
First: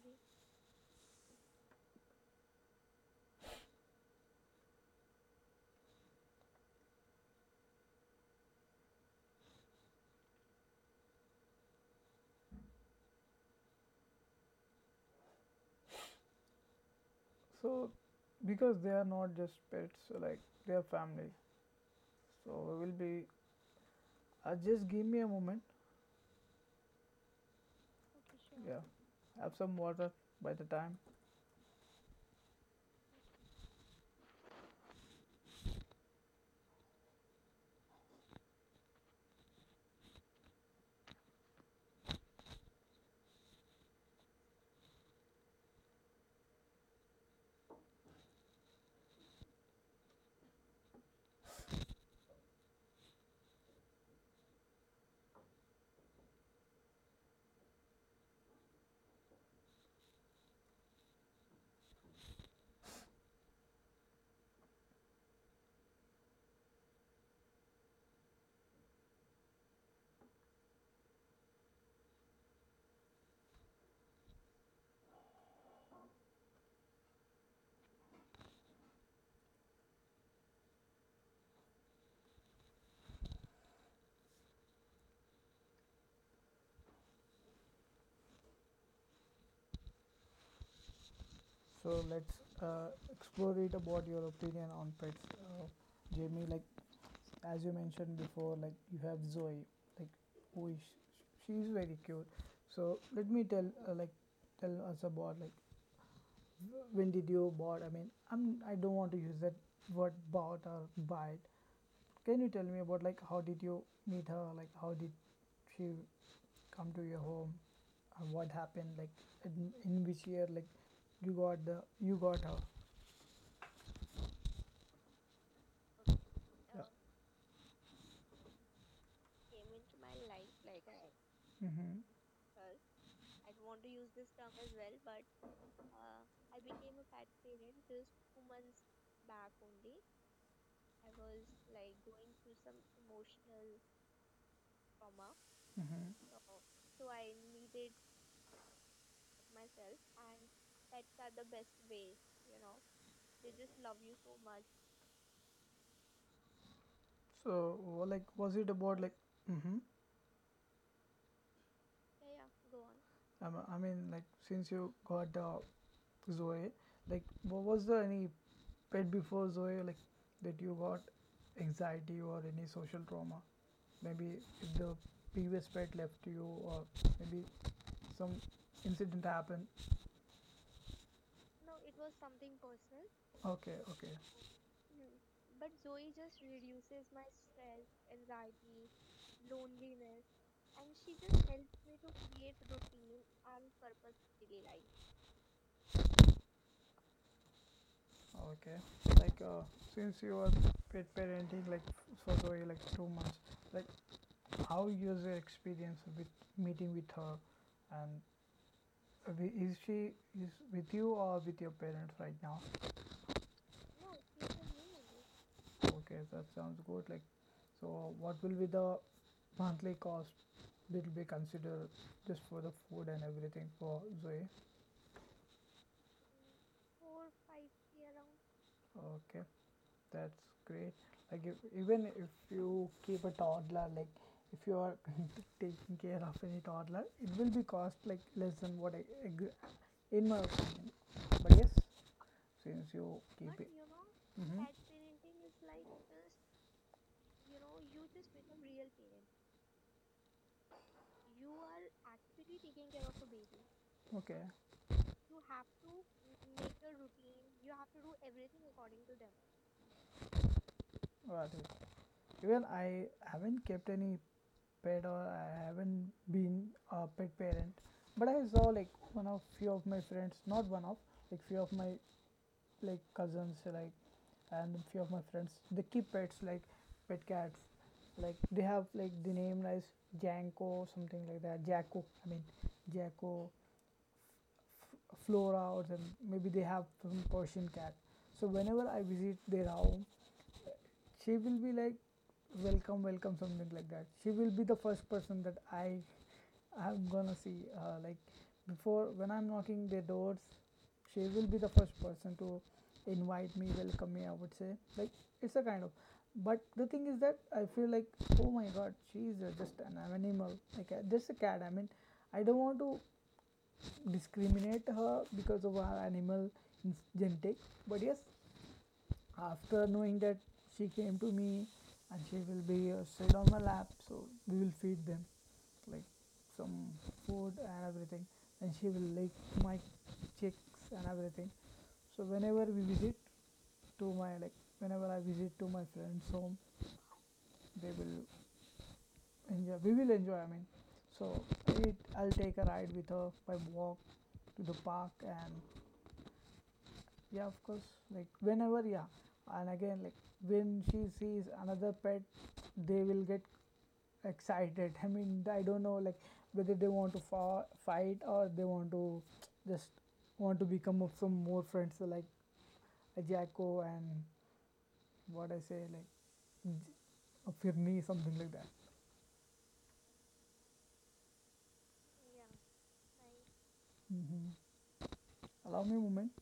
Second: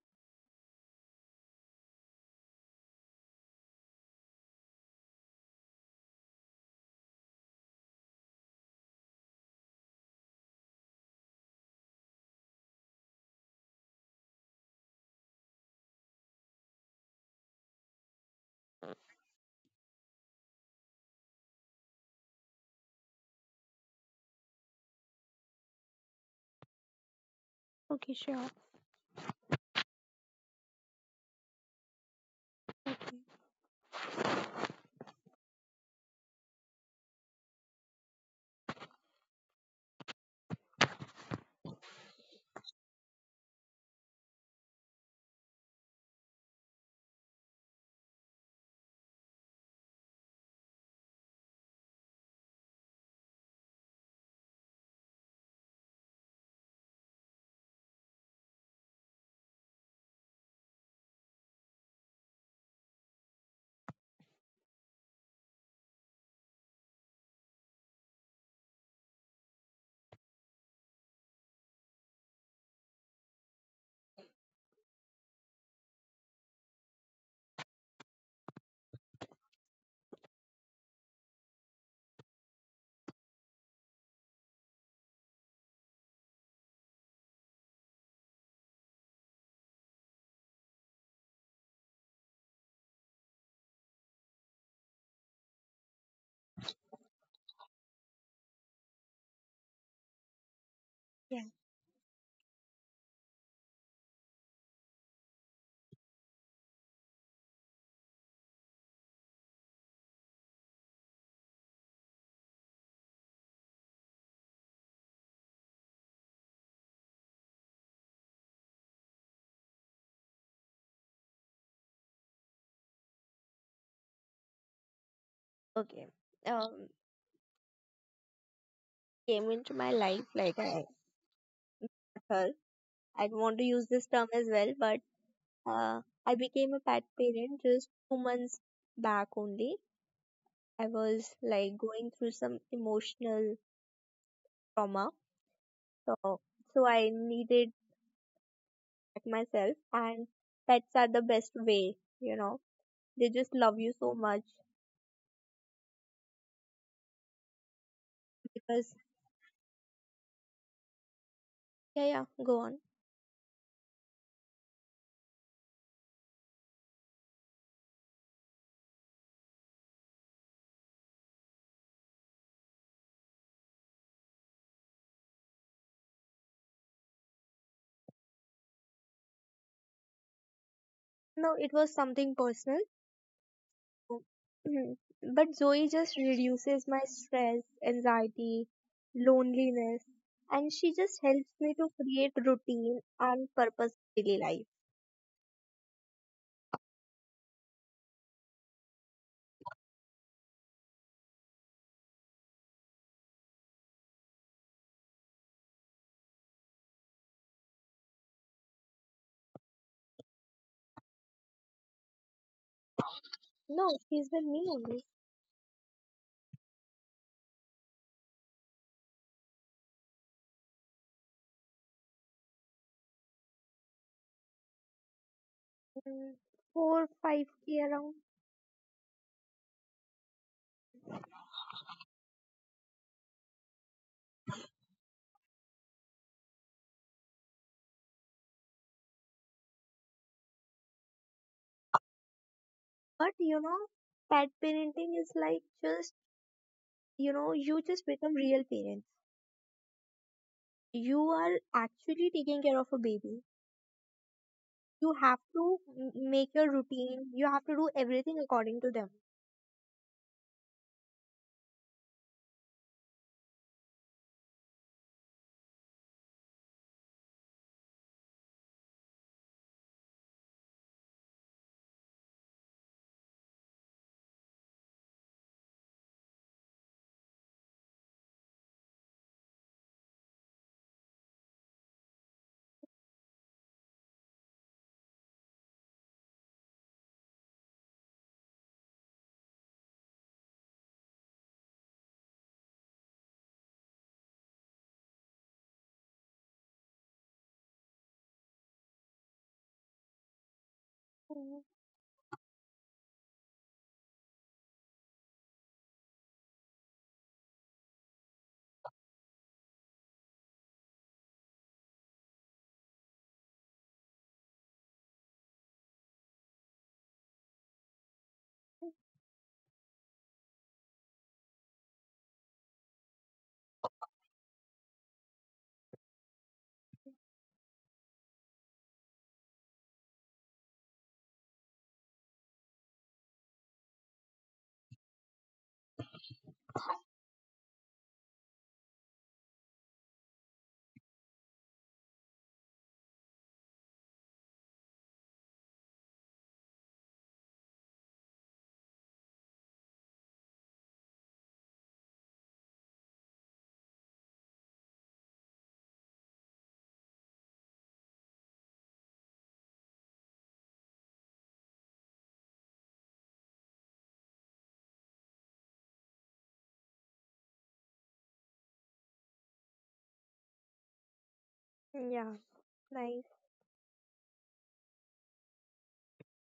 Speaker 1: So, because they are not just pets, so like they are family. So, we will be. Just give me a moment.
Speaker 2: Okay, sure.
Speaker 1: Yeah. Have some water by the time. So let's explore it about your opinion on pets, Jamie. Like as you mentioned before, like you have Zoe, like who is
Speaker 2: Yeah,
Speaker 1: she, is very cute. So let me tell like tell us about like when did you bought? I mean, I don't want to use that word bought or buy it. Can you tell me about like how did you meet her? Like how did she come to your home? And what happened? Like in which year? Like you got the you got her.
Speaker 2: okay.
Speaker 1: Yeah.
Speaker 2: Um, came into my life like I
Speaker 1: Mm-hmm.
Speaker 2: her. I don't want to use this term as well, but I became a pet parent just 2 months back only. I was like going through some emotional trauma,
Speaker 1: Mm-hmm.
Speaker 2: so so I needed protect myself and pets are the best way, you know, they just love you so much
Speaker 1: So like was it
Speaker 2: because
Speaker 1: about like mm-hmm.
Speaker 2: yeah, yeah, go on.
Speaker 1: I mean, like since you got Zoe, like what was there any pet before Zoe like that you got anxiety or any social trauma? Maybe if the previous pet left you or maybe some incident happened.
Speaker 2: No, it was something personal.
Speaker 1: Okay, okay,
Speaker 2: so- but Zoe just reduces my stress, anxiety, loneliness, and she just helps me to create routine and purpose in daily life.
Speaker 1: okay. Like since you are pet parenting like for Zoe like 2 months, like how was your experience with meeting with her and is she is with you or with your parents right now?
Speaker 2: No, she's with me only.
Speaker 1: Okay, that sounds good. Like, so what will be the monthly cost that will be considered just for the food and everything for Zoe?
Speaker 2: Mm, 4 5k k around.
Speaker 1: Okay, that's great. Like, if, even if you keep a toddler, like if you are taking care of any toddler, it will be cost like less than what I. In my opinion. But yes, since you
Speaker 2: But you
Speaker 1: keep it.
Speaker 2: know,
Speaker 1: Know,
Speaker 2: pet
Speaker 1: mhm.
Speaker 2: parenting is like just, you know, you just become real parent. You are actually taking care of a baby.
Speaker 1: Okay,
Speaker 2: You have to make your routine. You have to do everything according to them.
Speaker 1: got it. Even I haven't kept any pet or I haven't been a pet parent, but I saw like one of few of my friends, not one of, like few of my like cousins, like and few of my friends, they keep pets like pet cats. Like they have like the name as Janko, something like that. Jacko, I mean Jacko, Flora, or some, maybe they have some Persian cat. So whenever I visit their home, she will be like welcome something like that, she will be the first person that I'm gonna see, like before when I'm knocking their doors, she will
Speaker 2: Mm.
Speaker 1: be the first person to invite me, welcome me, I would say, like it's a kind of, but the thing is that I feel like oh my god, she is just an animal, like just a cat, I mean, I don't want to discriminate her because of her animal genetic, but yes, after knowing that she came to me, and she will be sit on my lap, so we will feed them like some food and everything, and she will lick my cheeks and everything. So whenever we visit to my like whenever I visit to my friend's home, they will enjoy, we will enjoy, I mean, so it, I'll take a ride with her by walk to the park and yeah of course, like whenever yeah, and again like when she sees another pet, they will get excited I mean I don't know like whether they want to fight or they want to just want to become of some more friends, so like a jacko and what I say like J- a firni something like that.
Speaker 2: Yeah, nice.
Speaker 1: Hmm, allow me a moment.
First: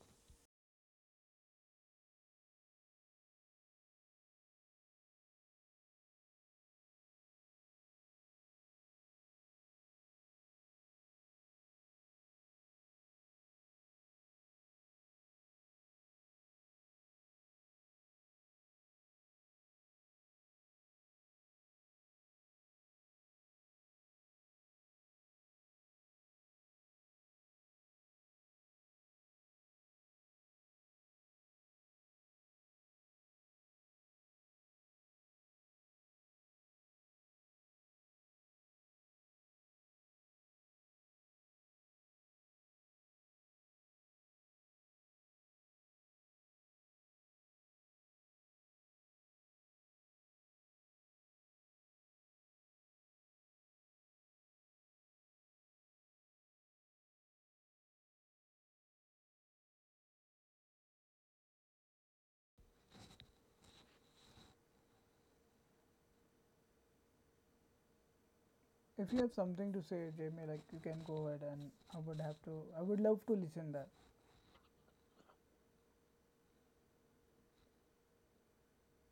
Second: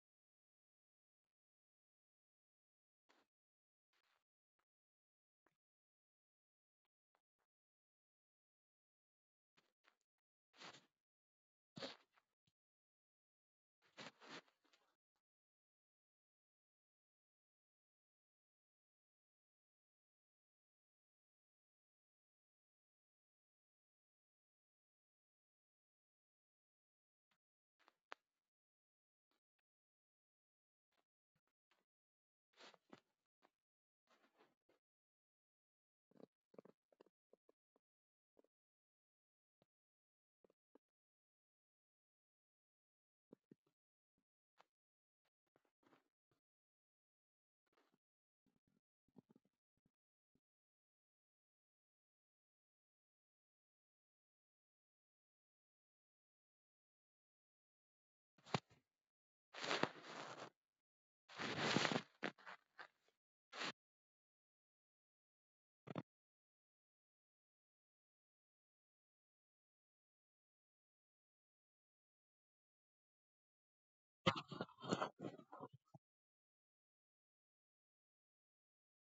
Speaker 1: If you have something to say Jamie, like you can go ahead and I would have to I would love to listen that.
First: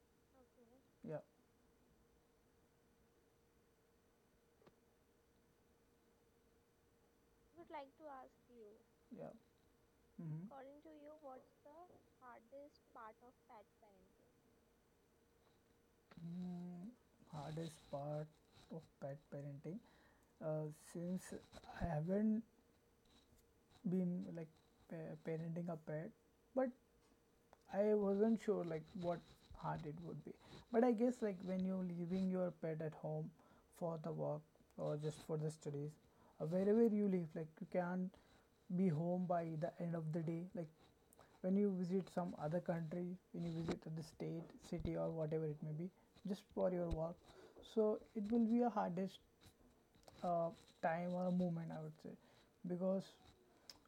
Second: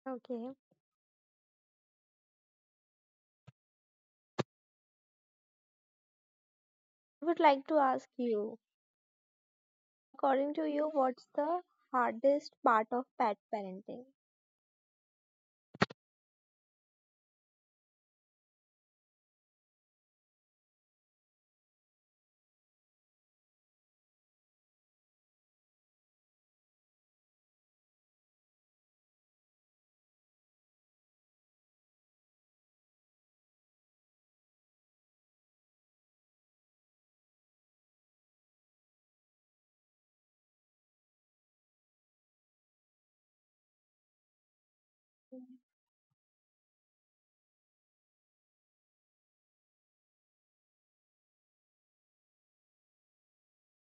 Speaker 2: Okay.
Speaker 1: Yeah.
Speaker 2: I would like to ask you,
Speaker 1: Yeah. Hmm.
Speaker 2: according to you, what's the hardest part of pet parenting?
Speaker 1: Mm, hardest part of pet parenting, since I haven't been like parenting a pet, but I wasn't sure like what hard it would be, but I guess like when you're leaving your pet at home for the work or just for the studies, wherever you live, like you can't be home by the end of the day. Like when you visit some other country, when you visit the state, city, or whatever
Speaker 2: Mhm.
Speaker 1: it may be, just for your work, so it will be a hardest uh, time or moment I would say, because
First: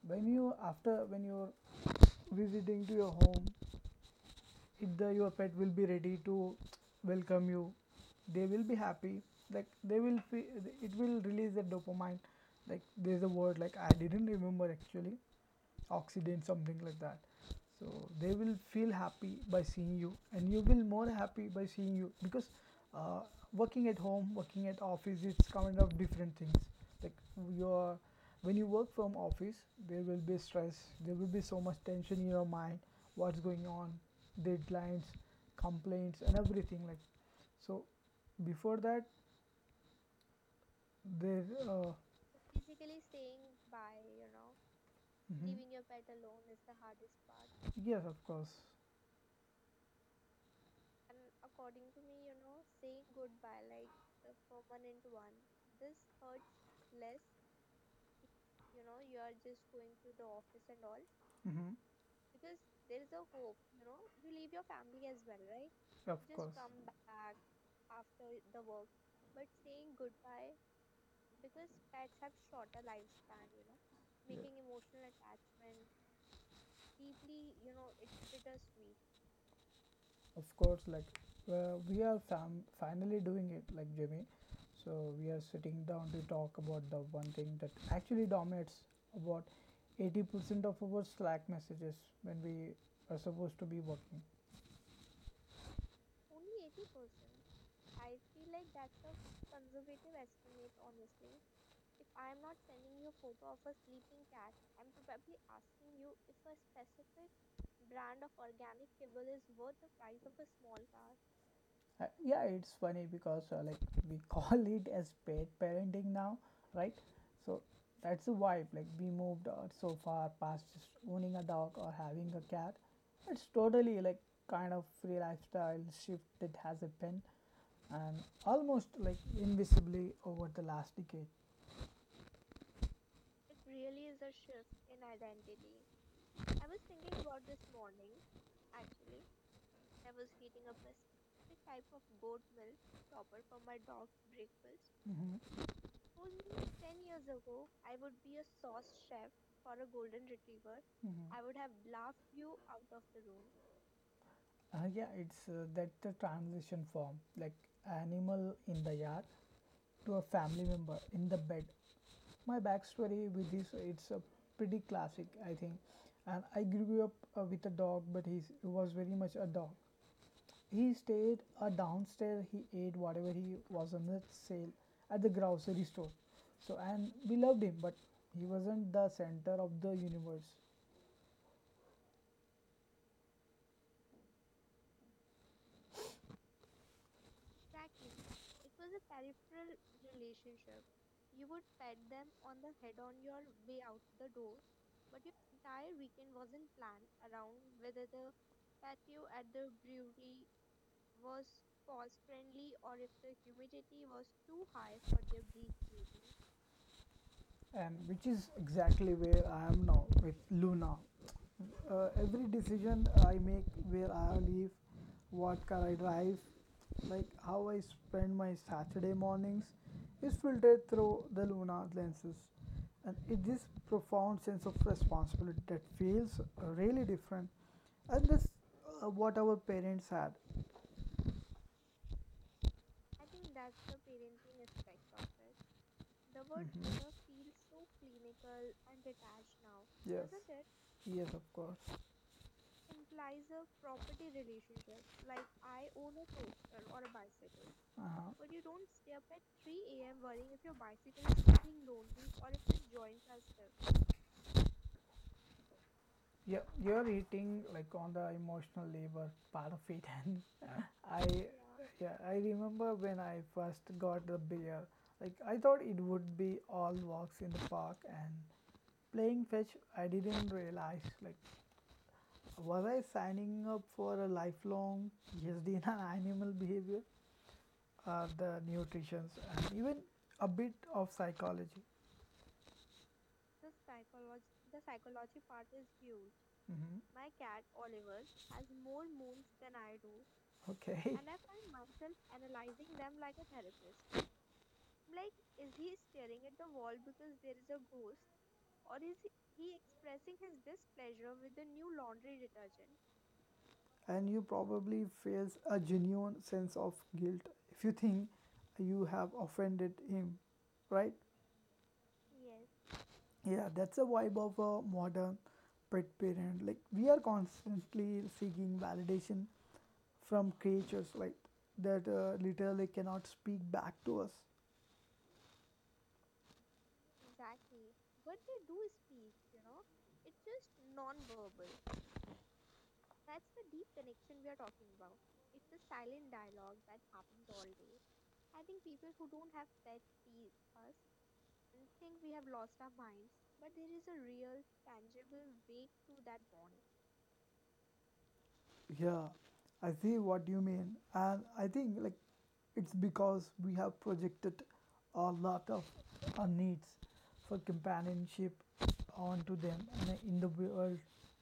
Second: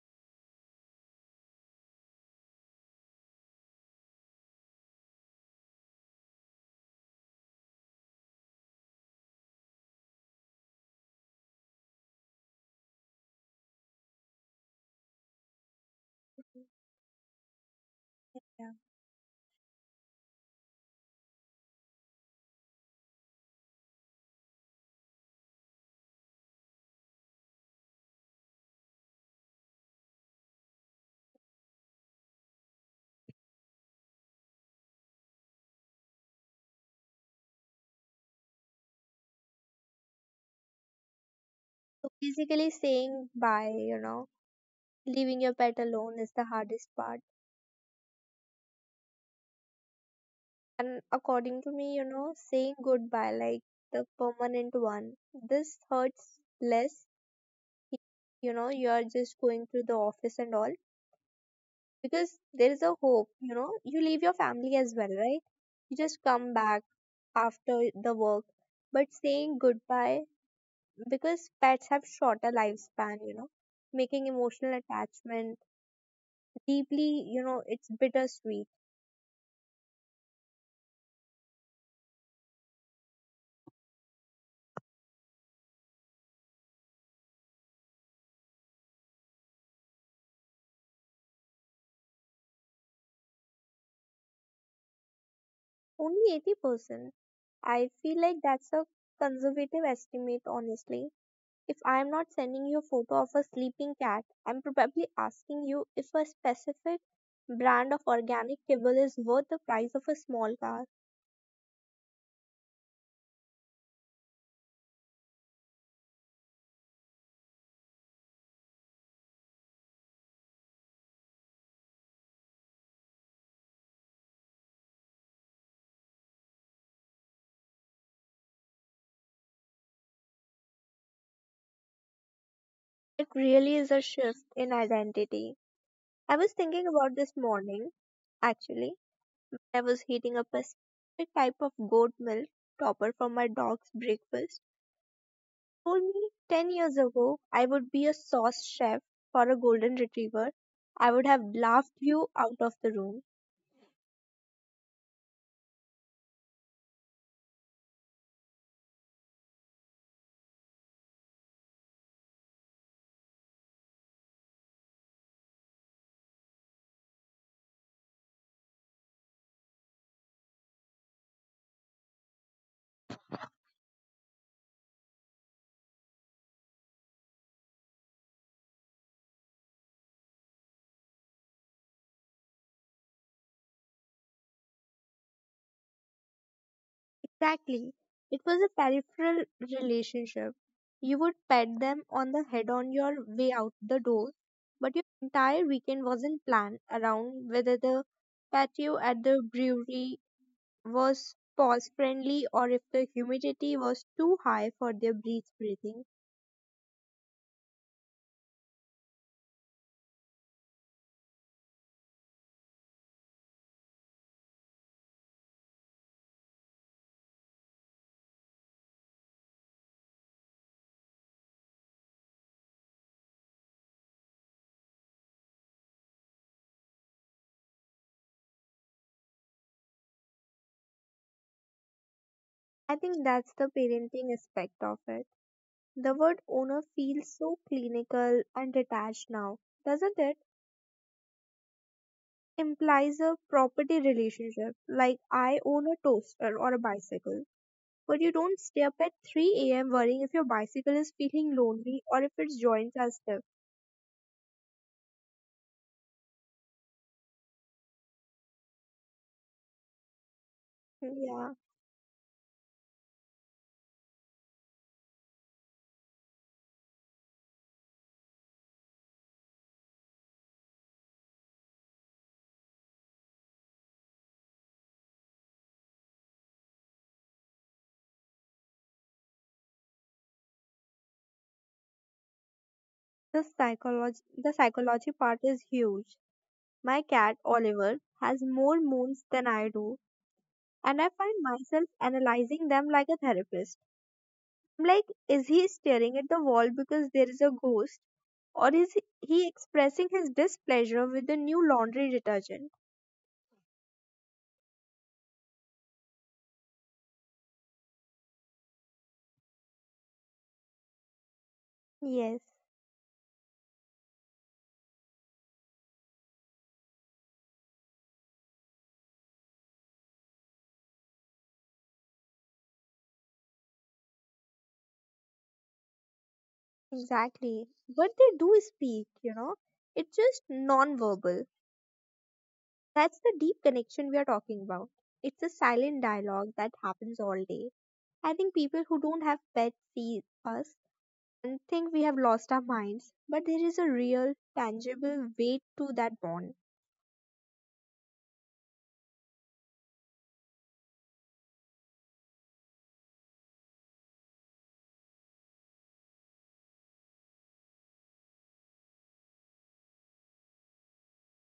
Speaker 1: when you after when you're visiting to your home, if the your pet will be ready to welcome you, they will be happy, like they will it will release the dopamine, like there's a word like I didn't remember actually, oxidant something like that, so they will
Speaker 2: Yeah.
Speaker 1: feel happy by seeing you and you will more happy by seeing you because uh, working at home working at office, it's kind of different things, like your when you work from office, there will be stress, there will be so much tension in your mind, what's going on, deadlines, complaints and everything, like so before that there
Speaker 2: So basically saying bye, you know, leaving your pet
Speaker 1: mhm.
Speaker 2: alone is the hardest part.
Speaker 1: Yes of course.
Speaker 2: And according to me, you know, saying goodbye, like the permanent one, this hurts less. You know, you are just going to the office and all,
Speaker 1: Hmm.
Speaker 2: because there is a hope, you know, you leave your family as well, right? You just
Speaker 1: Of
Speaker 2: come
Speaker 1: course.
Speaker 2: back after the work. But saying goodbye, because pets have shorter lifespan, you know, making emotional
Speaker 1: Yeah.
Speaker 2: attachment deeply, you know, it's bittersweet.
Speaker 1: Of course, like we are finally doing it like Jimmy, so we are sitting down to talk about the one thing that actually dominates about 80% of our slack messages when we are supposed to be working.
Speaker 2: Only 80%? I feel like that's a conservative estimate, honestly. If I am not sending you a photo of a sleeping cat, I'm probably asking you if a specific brand of organic kibble is worth the price of a small car.
Speaker 1: Yeah, it's funny because like we call it as pet parenting now, right? So that's the vibe. Like we moved so far past just owning a dog or having a cat. It's totally like kind of free lifestyle shift that has happened, and almost like invisibly over the last decade.
Speaker 2: It really is a shift in identity. I was thinking about this morning, actually. I was heating up a specific type of goat milk topper for my dog's breakfast.
Speaker 1: Hmm.
Speaker 2: Told me 10 years ago I would be a sauce chef for a golden retriever, I would have
Speaker 1: Hmm.
Speaker 2: laughed you out of
Speaker 1: Are
Speaker 2: the room.
Speaker 1: room? Yeah, it's that the transition form, like animal in the yard to a family member in the bed. My backstory with this it's a pretty classic I think, and I grew up with a dog but he was very much a dog. He stayed downstairs, he ate whatever he was on the sale at the grocery store, so and we loved him but he wasn't the center of the universe.
Speaker 2: Exactly. It was a peripheral relationship. You would pet them on the head on your way out the door, but your entire weekend wasn't planned around whether the patio at the brewery was pause friendly or if the humidity was too high for their breath breathing.
Speaker 1: And which is exactly where I am now with Luna. Every decision I make, where I live, what car I drive, like how I spend my Saturday mornings, is filtered through the Luna lenses. And it this profound sense of responsibility that feels really different, and this what our parents had.
Speaker 2: I think that's the parenting aspect of it. The word owner feels so clinical and detached now, doesn't
Speaker 1: Yes,
Speaker 2: it?
Speaker 1: yes, of course.
Speaker 2: Implies a property relationship, like I own a toaster or a bicycle. But you
Speaker 1: Uh-huh.
Speaker 2: don't stay up at 3 a.m. worrying if your bicycle is feeling lonely or if its joints are stiff.
Speaker 1: Yeah, you're eating like on the emotional labor part of it, and yeah. I,
Speaker 2: Yeah,
Speaker 1: yeah, I remember when I first got the beer. Like I thought it would be all walks in the park and playing fetch. I didn't realize like was I signing up for a lifelong PhD in animal behavior, the nutrition, and even a bit of psychology.
Speaker 2: the psychology part is huge. My
Speaker 1: Hmm.
Speaker 2: cat Oliver has more moons than I do, and I
Speaker 1: Okay.
Speaker 2: find myself analyzing them like a therapist. I'm like, is he staring at the wall because there is a ghost, or is he expressing his displeasure with the new laundry detergent?
Speaker 1: And you probably feels a genuine sense of guilt if you think you have offended him, right?
Speaker 2: Yes,
Speaker 1: Yeah, that's a vibe of a modern pet parent, like we are constantly seeking validation from creatures like that literally cannot speak back to us.
Speaker 2: exactly. But they do speak, you know. It's just non-verbal. That's the deep connection we are talking about. It's a silent dialogue that happens all day. I think people who don't have pets see us and think we have lost our minds, but there is a real, tangible weight to that bond.
Speaker 1: Yeah, I see what you mean, and I think like it's because we have projected a lot of our needs for companionship onto them, and in the world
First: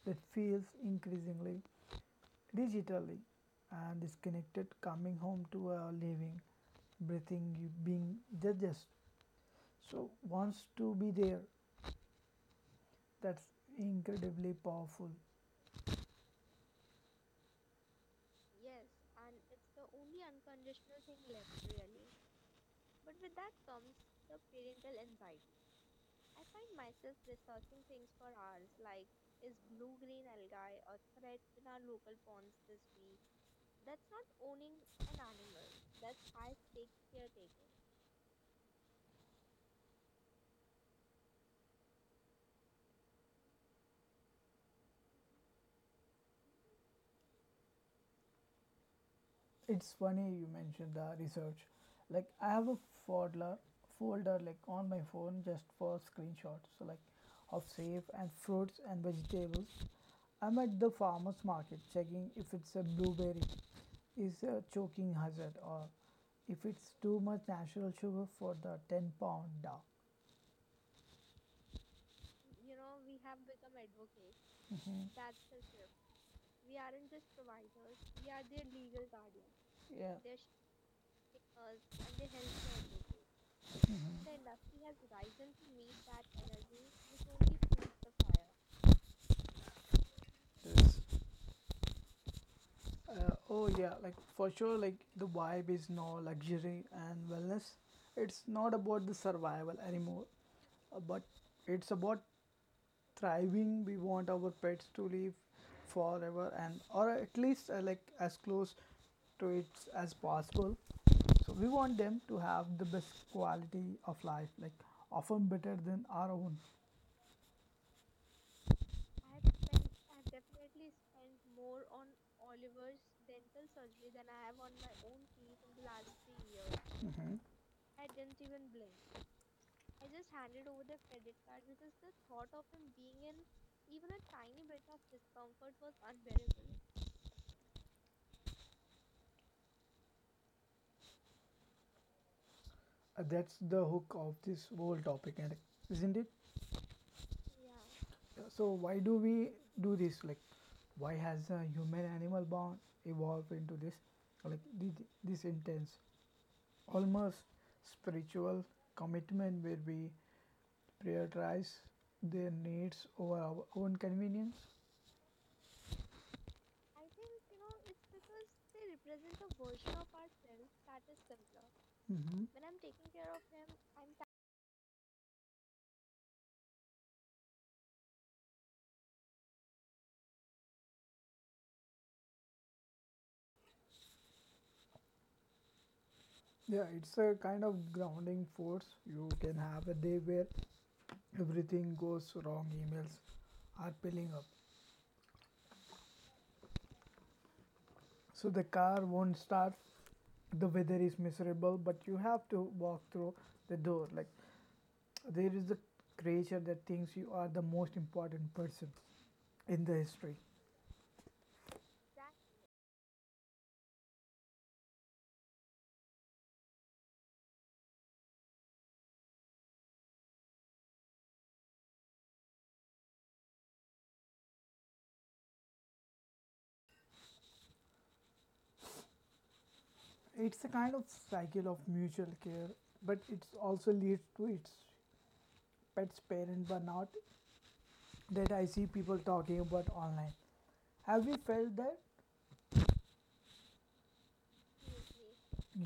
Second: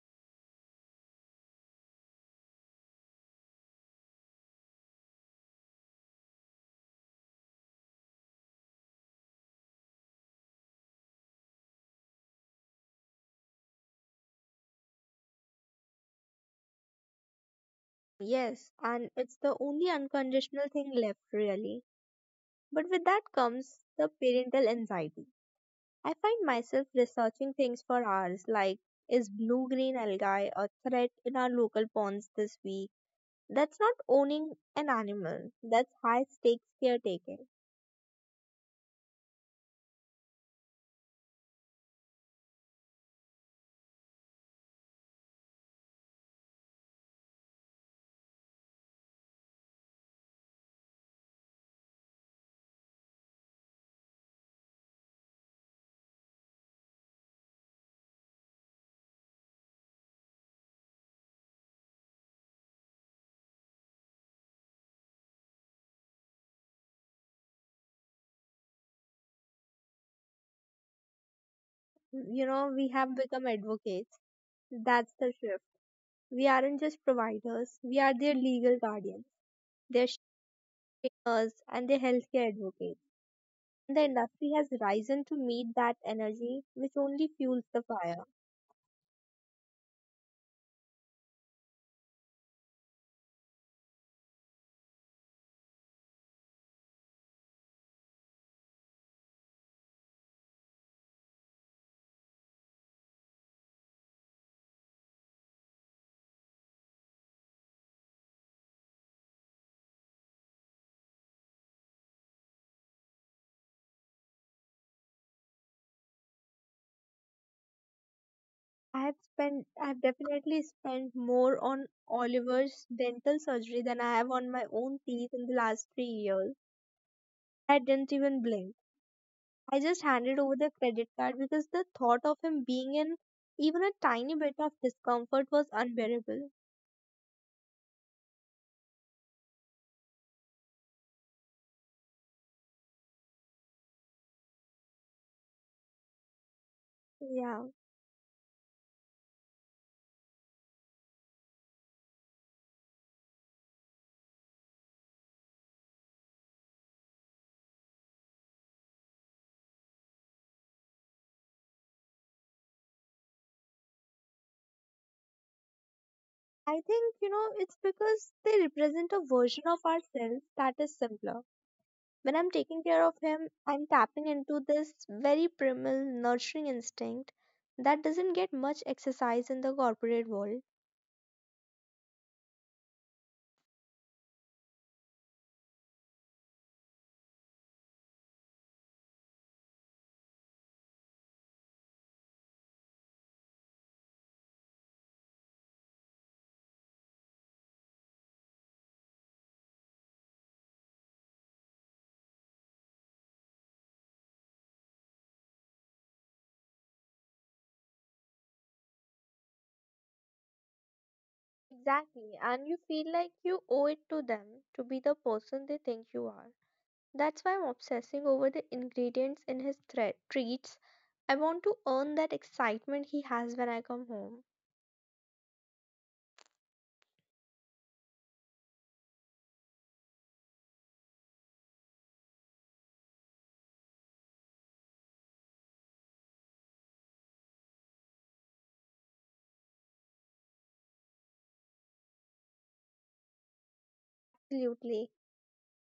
Speaker 1: that feels increasingly digitally and disconnected, coming home to a living, breathing, you being judges. So wants to be there. That's incredibly powerful.
Speaker 2: Yes, and it's the only unconditional thing left, really. But with that comes the parental anxiety. I find myself researching things for hours like, is blue green algae a threat in our local ponds this week? That's not owning an animal, that's high stakes caretaking.
Speaker 1: It's funny you mentioned the research. Like I have a folder, folder like on my phone just for screenshots. So like of safe and fruits and vegetables. I'm at the farmers market checking if it's a blueberry, is a choking hazard, or if it's too much natural sugar for the 10 pound dog.
Speaker 2: You know, we have become advocates.
Speaker 1: Mhm.
Speaker 2: That's the shift. We aren't just providers, we are their legal guardians, their
Speaker 1: Yeah.
Speaker 2: trainers, and their healthcare advocates. The industry has risen to meet that energy, which only fuels the fire.
Speaker 1: This Oh yeah, like for sure, like the vibe is now luxury and wellness. It's not about the survival anymore, but it's about thriving. We want our pets to live forever and or at least like as close to it as possible. So we want them to have the best quality of life, like often better than our own.
Speaker 2: I've definitely spent more on Oliver's dental surgery than I have on my own teeth in the last 3 years. I didn't even blink. I just handed over the credit card because the thought of him being in even a tiny bit of discomfort was unbearable.
Speaker 1: That's the hook of this whole topic, and isn't it?
Speaker 2: Yeah.
Speaker 1: So why do we do this? Like, why has a human-animal bond evolved into this, like this intense, almost spiritual commitment where we prioritize their needs over our own convenience?
Speaker 2: I think, you know, it's because they represent a version of ourselves that is simpler. When
Speaker 1: Mhm.
Speaker 2: I'm taking care of him, I'm tapping into this very primal, nurturing instinct that doesn't get much exercise in the corporate world.
Speaker 1: Yeah, it's a kind of grounding force. You can have a day where everything goes wrong, emails are piling up. So the car won't start, the weather is miserable, but you have to walk through the door. Like there is a creature that thinks you are the most important person in the history.
Speaker 2: Exactly, and you feel like you owe it to them to be the person they think you are. That's why I'm obsessing over the ingredients in his treats. I want to earn that excitement he has when I come home.
Speaker 1: It's a kind of cycle of mutual care, but it also leads to its pet's parent burnout that I see people talking about online. Have you felt that?
Speaker 2: Absolutely.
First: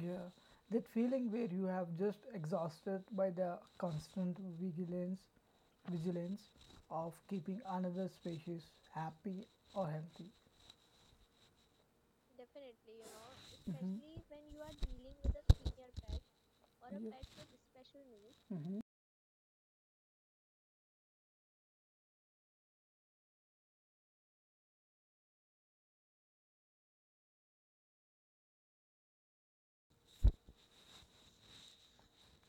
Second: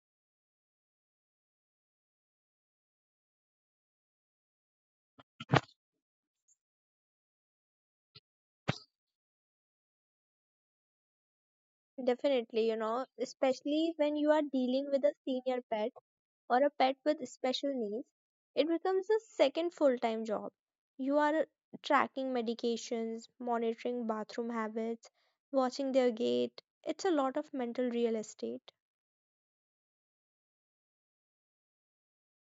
Speaker 1: Yeah, that feeling where you have just exhausted by the constant vigilance of keeping another species happy or healthy.
Speaker 2: Definitely, you know, especially when you are dealing with a senior pet or a pet with
Speaker 1: Yes.
Speaker 2: special needs, it
Speaker 1: Hmm.
Speaker 2: becomes a second full time job. You are tracking medications, monitoring bathroom habits, watching their gait. It's a lot of mental real estate.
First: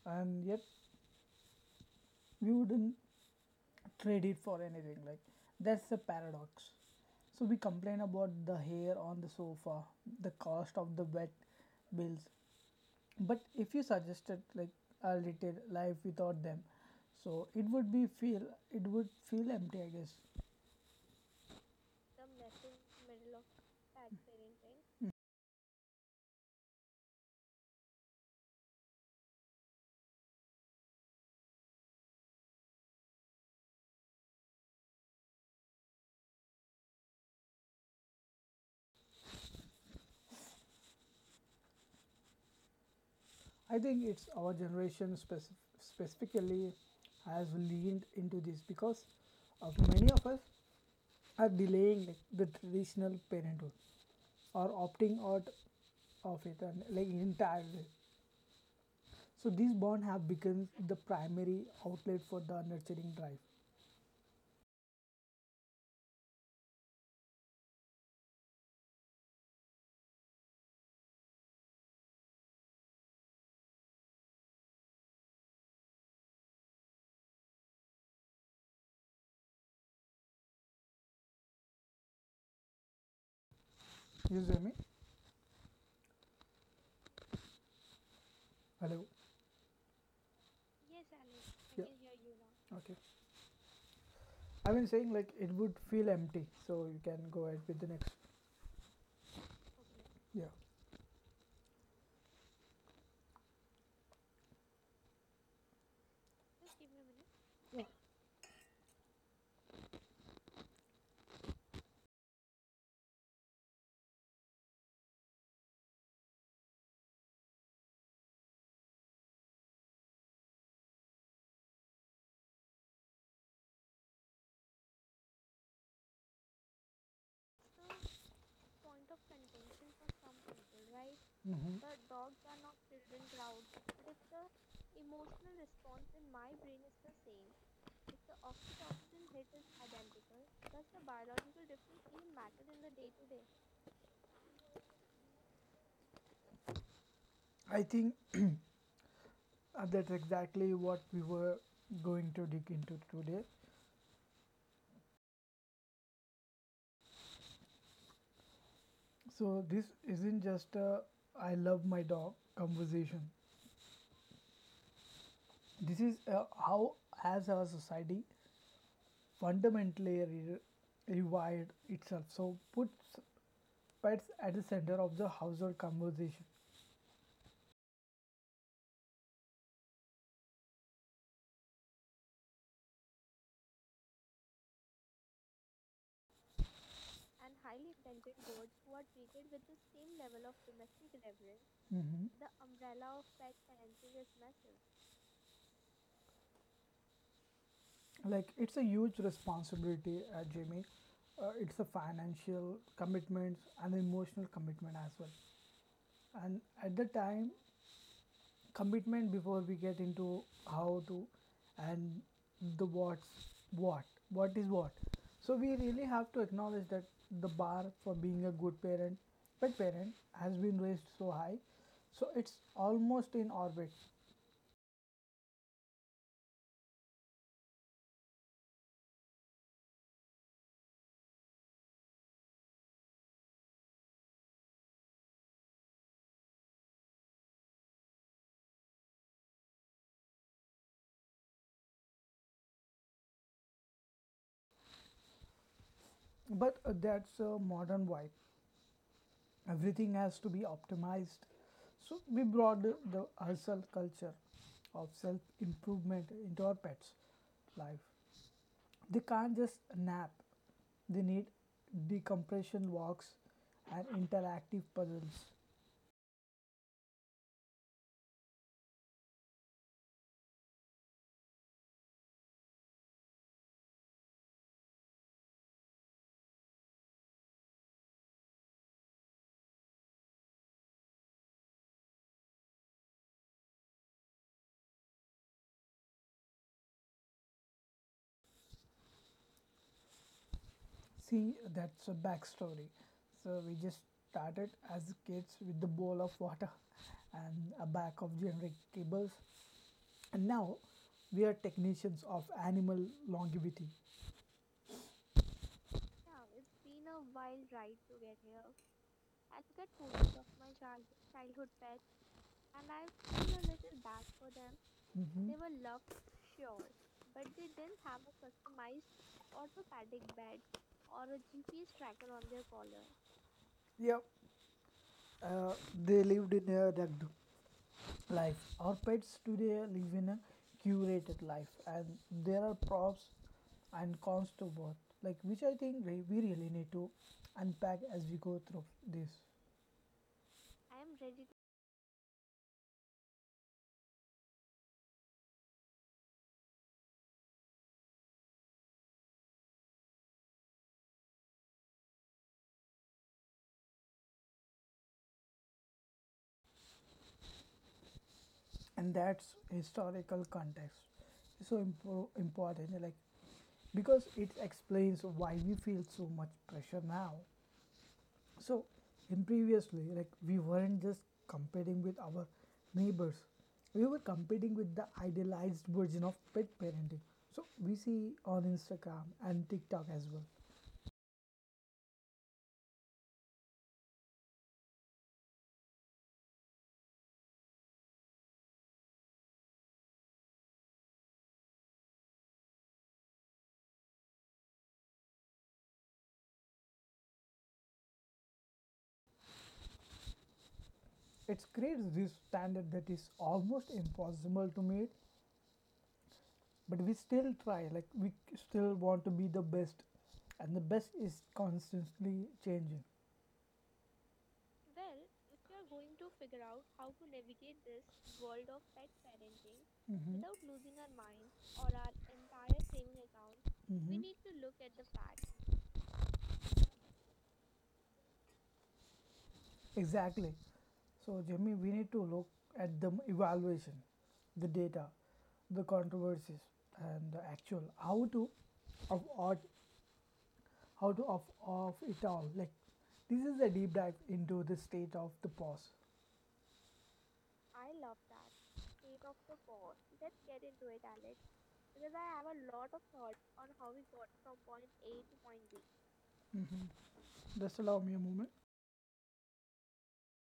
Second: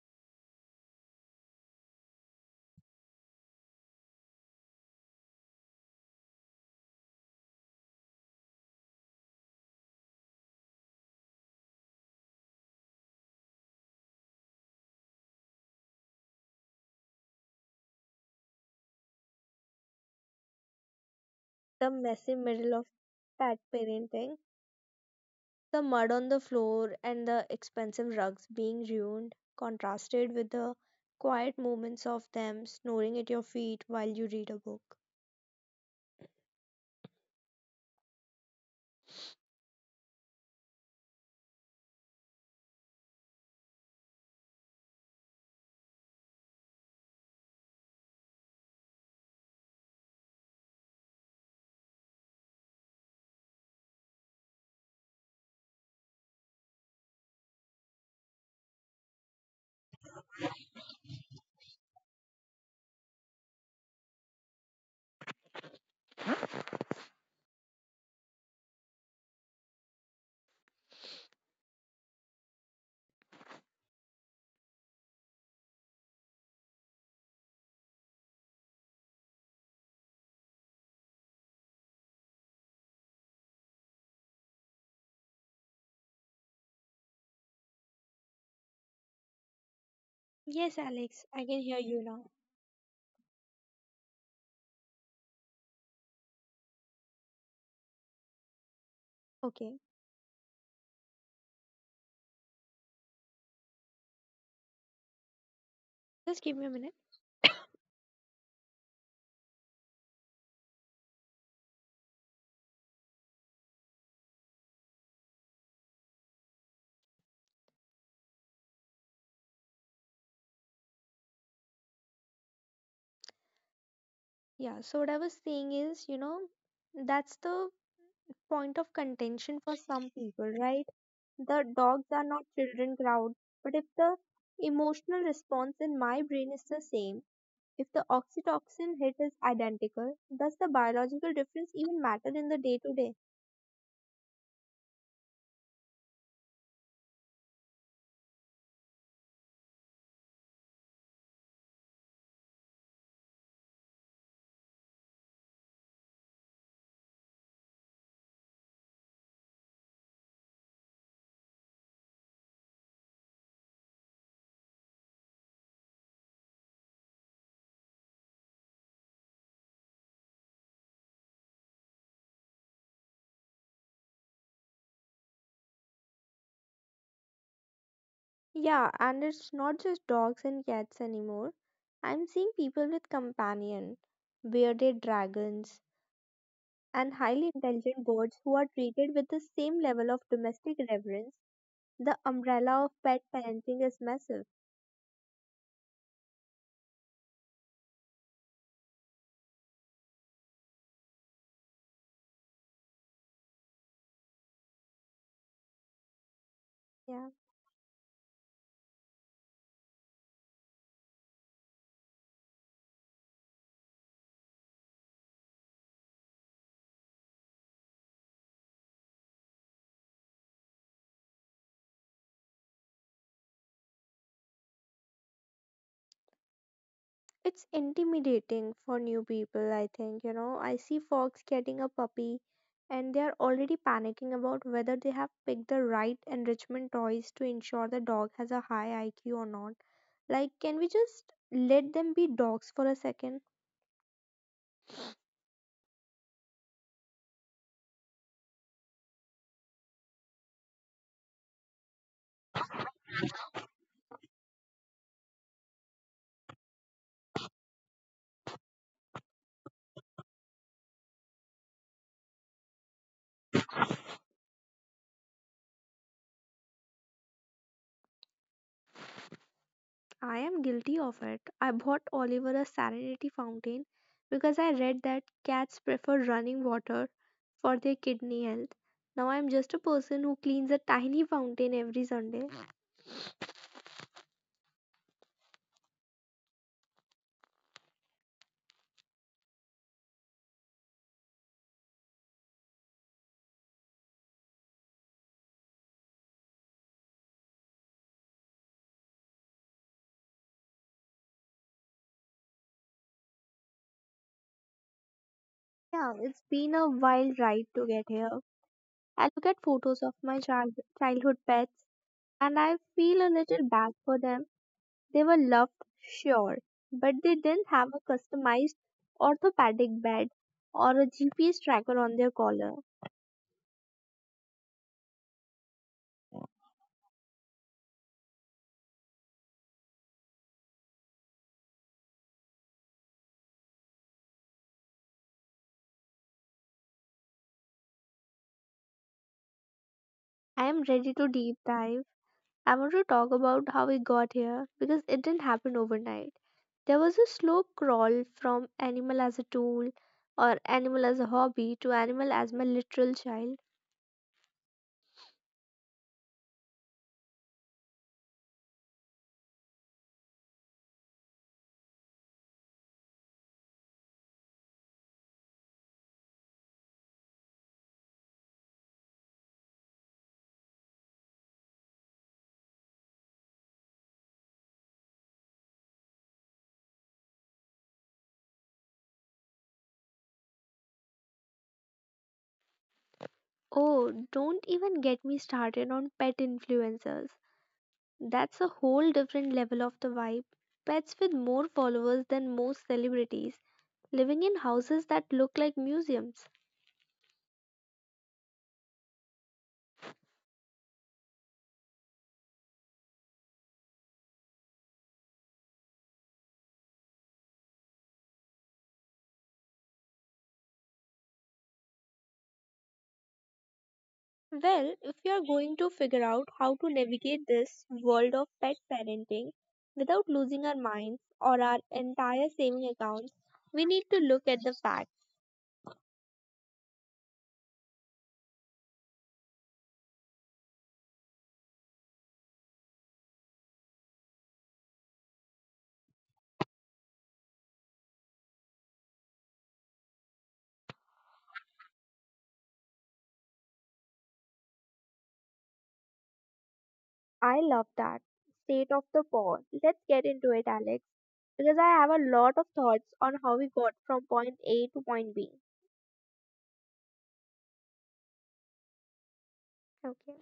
Speaker 1: And yet we wouldn't trade it for anything. Like that's the paradox. So we complain about the hair on the sofa, the cost of the wet bills, but if you suggested like a little life without them, so it would feel empty, I guess.
Speaker 2: The messy middle of pet parenting, the mud on the floor, and the expensive rugs being ruined, contrasted with the quiet moments of them snoring at your feet while you read a book.
Speaker 1: I think it's our generation specifically has leaned into this because of many of us are delaying like, the traditional parenthood or opting out of it and like entirely. So these bonds have become the primary outlet for the nurturing drive. You hear me? Hello. I.
Speaker 2: Yes, Alex, I can hear
Speaker 1: Yeah.
Speaker 2: you now.
Speaker 1: Now. Okay. I've been saying like it would feel empty. So you can go ahead with the next.
Speaker 2: Okay,
Speaker 1: Yeah.
Speaker 2: just give me a minute. Yeah, so what I was saying is, you know, that's the point of contention for some people, right? The
Speaker 1: Hmm.
Speaker 2: dogs are not children crowd, but if the emotional response in my brain is the same, if the oxytocin hit is identical, does the biological difference even matter in the day to day?
Speaker 1: I think that's exactly what we were going to dig into today. So this isn't just a I love my dog conversation. This is a, how as our society fundamentally rewired itself. So puts pets at the center of the household conversation.
Speaker 2: Yeah, and it's not just dogs and cats anymore. I'm seeing people with companion, bearded dragons, and highly intelligent birds who are treated with the same level of domestic reverence. The
Speaker 1: Mm-hmm.
Speaker 2: umbrella of pet parenting is massive.
Speaker 1: Like it's a huge responsibility, Jamie. It's a financial commitment and emotional commitment as well. And at the
Speaker 2: Yeah.
Speaker 1: time, commitment before we get into how to and the what's, what what is what, so we really have to acknowledge that the bar for being a good parent pet parent has been raised so high, so it's almost in orbit.
Speaker 2: It's intimidating for new people, I think. You know, I see folks getting a puppy and they are already panicking about whether they have picked the right enrichment toys to ensure the dog has a high IQ or not. Like, can we just let them be dogs for a second?
Speaker 1: But that's a modern vibe. Everything has to be optimized. So we brought the hustle culture of self improvement into our pets life. They can't just nap, they need decompression walks and interactive puzzles.
Speaker 2: I am guilty of it. I bought Oliver a serenity fountain because I read that cats prefer running water for their kidney health. Now I am just a person who cleans a tiny fountain every Sunday.
Speaker 1: See, that's a backstory. So we just started as kids with the bowl of water and a bag of generic cables, and now we are technicians of animal longevity.
Speaker 2: Yeah, it's been a wild ride to get here. I look at photos of my childhood pets and I feel a little bad for them. They were
Speaker 1: Mhm.
Speaker 2: loved, sure, but they didn't have a
Speaker 1: Didn't.
Speaker 2: customized orthopedic bed
Speaker 1: Beds.
Speaker 2: or a GPS tracker on their collar.
Speaker 1: Yep. Uh, they lived in a duct life. Our pets today live in a curated life, and there are props and cons to both. Like which I think we really need to unpack as we go through this,
Speaker 2: I am ready to deep dive. I want to talk about how we got here because it didn't happen overnight. There was a slow crawl from animal as a tool or animal as a hobby to animal as my literal child.
Speaker 1: and that's historical context is so important, like because it explains why we feel so much pressure now. So, in previously, like we weren't just competing with our neighbors, we were competing with the idealized version of pet parenting. So, we see on Instagram and TikTok as well.
Speaker 2: Oh, don't even get me started on pet influencers. That's a whole different level of the vibe. Pets with more followers than most celebrities, living in houses that look like museums.
Speaker 1: It creates this standard that is almost impossible to meet, but we still try, like, we still want to be the best, and the best is constantly changing.
Speaker 2: Well, if you are going to figure out how to navigate this world of pet parenting without
Speaker 1: Hmm.
Speaker 2: losing our minds or our entire saving accounts, we need to look
Speaker 1: Hmm.
Speaker 2: at the facts.
Speaker 1: Exactly. So, Jimmy, we need to look at the evaluation, the data, the controversies, and the actual how to of art, how to of it all. Like, this is a deep dive into the state of the pause.
Speaker 2: I love that. State of the paw. Let's get into it, Alex, because I have a lot of thoughts on how we got from point A to point B.
Speaker 1: Just allow me a moment.
Speaker 2: Okay.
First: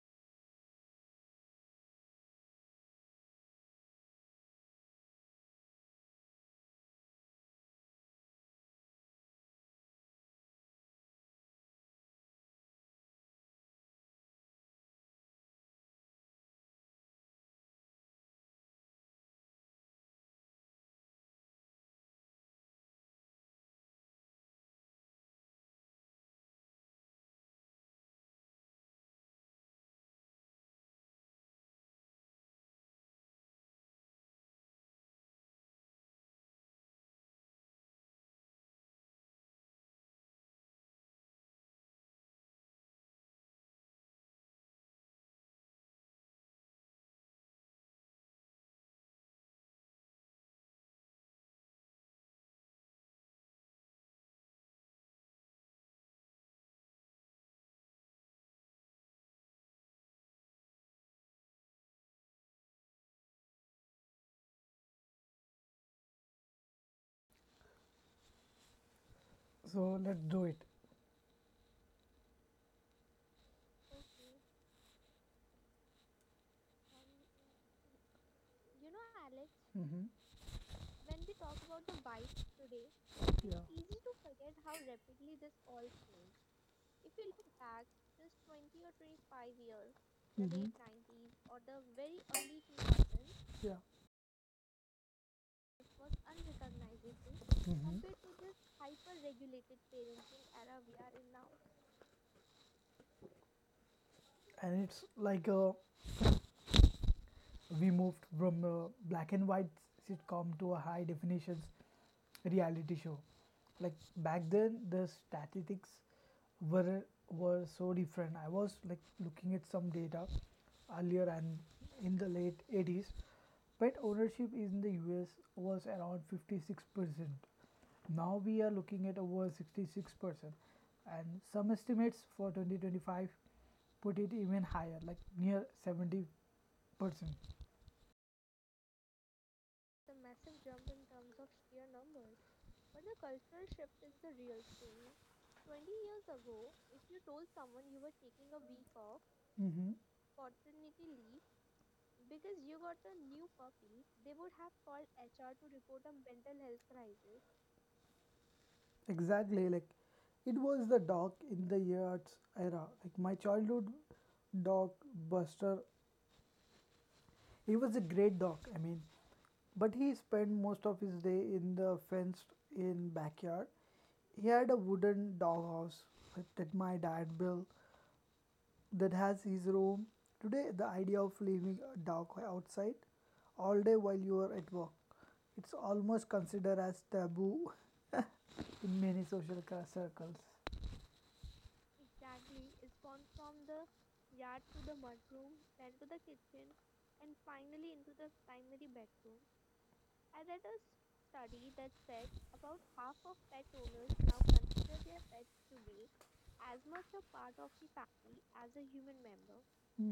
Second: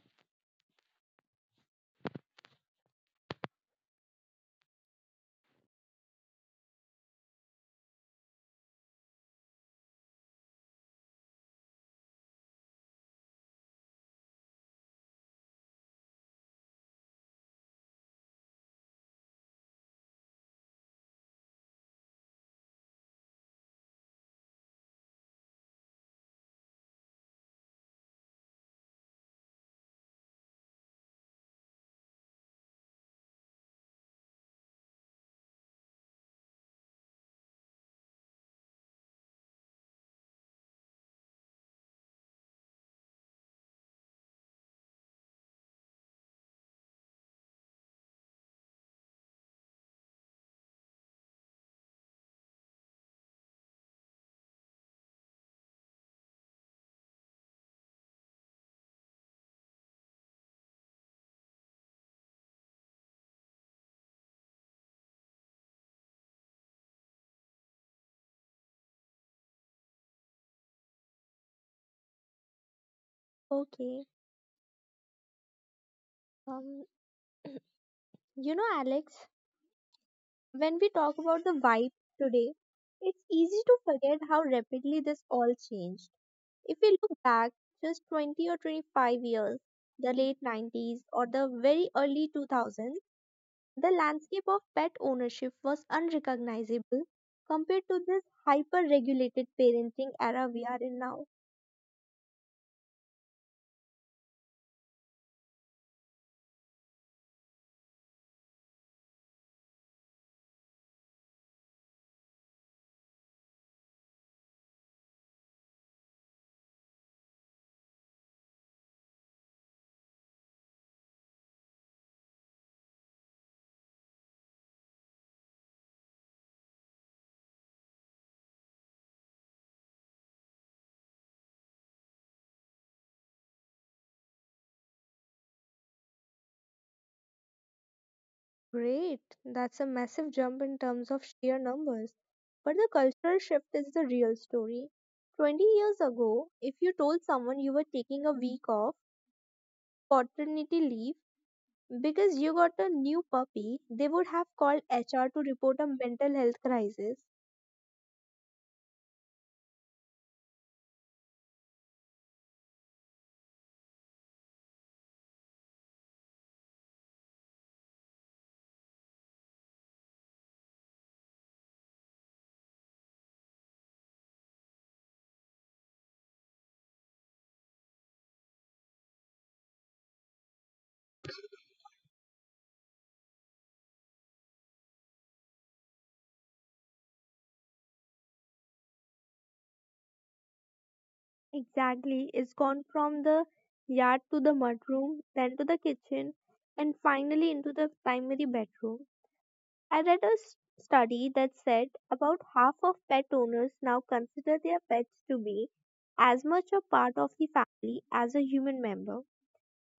Speaker 1: So, let's do it.
Speaker 2: Okay. Um, you know, Alex,
Speaker 1: Mm-hmm.
Speaker 2: when we talk about the vibe today, it's
Speaker 1: Yeah.
Speaker 2: easy to forget how rapidly this all changed. If we look back just 20 or 25 years, the late
Speaker 1: Mhm.
Speaker 2: 90s or the very early 2000s,
Speaker 1: Yeah.
Speaker 2: the landscape of pet ownership was unrecognizable compared
Speaker 1: Hmm.
Speaker 2: to this hyper regulated parenting era we are in now.
Speaker 1: And it's like a we moved from a black and white sitcom to a high definitions reality show. Like back then the statistics were were so different. I was like looking at some data earlier, and in the late 80s pet ownership in the US was around 56%. Now we are looking at over 66%, and some estimates for 2025 put it even higher, like near 70 percent.
Speaker 2: Great, that's a massive jump in terms of sheer numbers. But the cultural shift is the real story. 20 years ago, if you told someone you were taking a week off
Speaker 1: Hmm.
Speaker 2: paternity leave, because you got a new puppy, they would have called HR to report a mental health crisis.
Speaker 1: Exactly. Like it was the dog in the yards era. Like my childhood dog Buster, he was a great dog. I mean, but he spent most of his day in the fenced in backyard. He had a wooden doghouse that my dad built that has his room. Today, the idea of leaving a dog outside all day while you are at work, it's almost considered as taboo in many social circles.
Speaker 2: Exactly. It's gone from the yard to the mudroom, then to the kitchen, and finally into the primary bedroom. I read a study that said about half of pet owners now consider their pets to be as much a part of the family as a human member.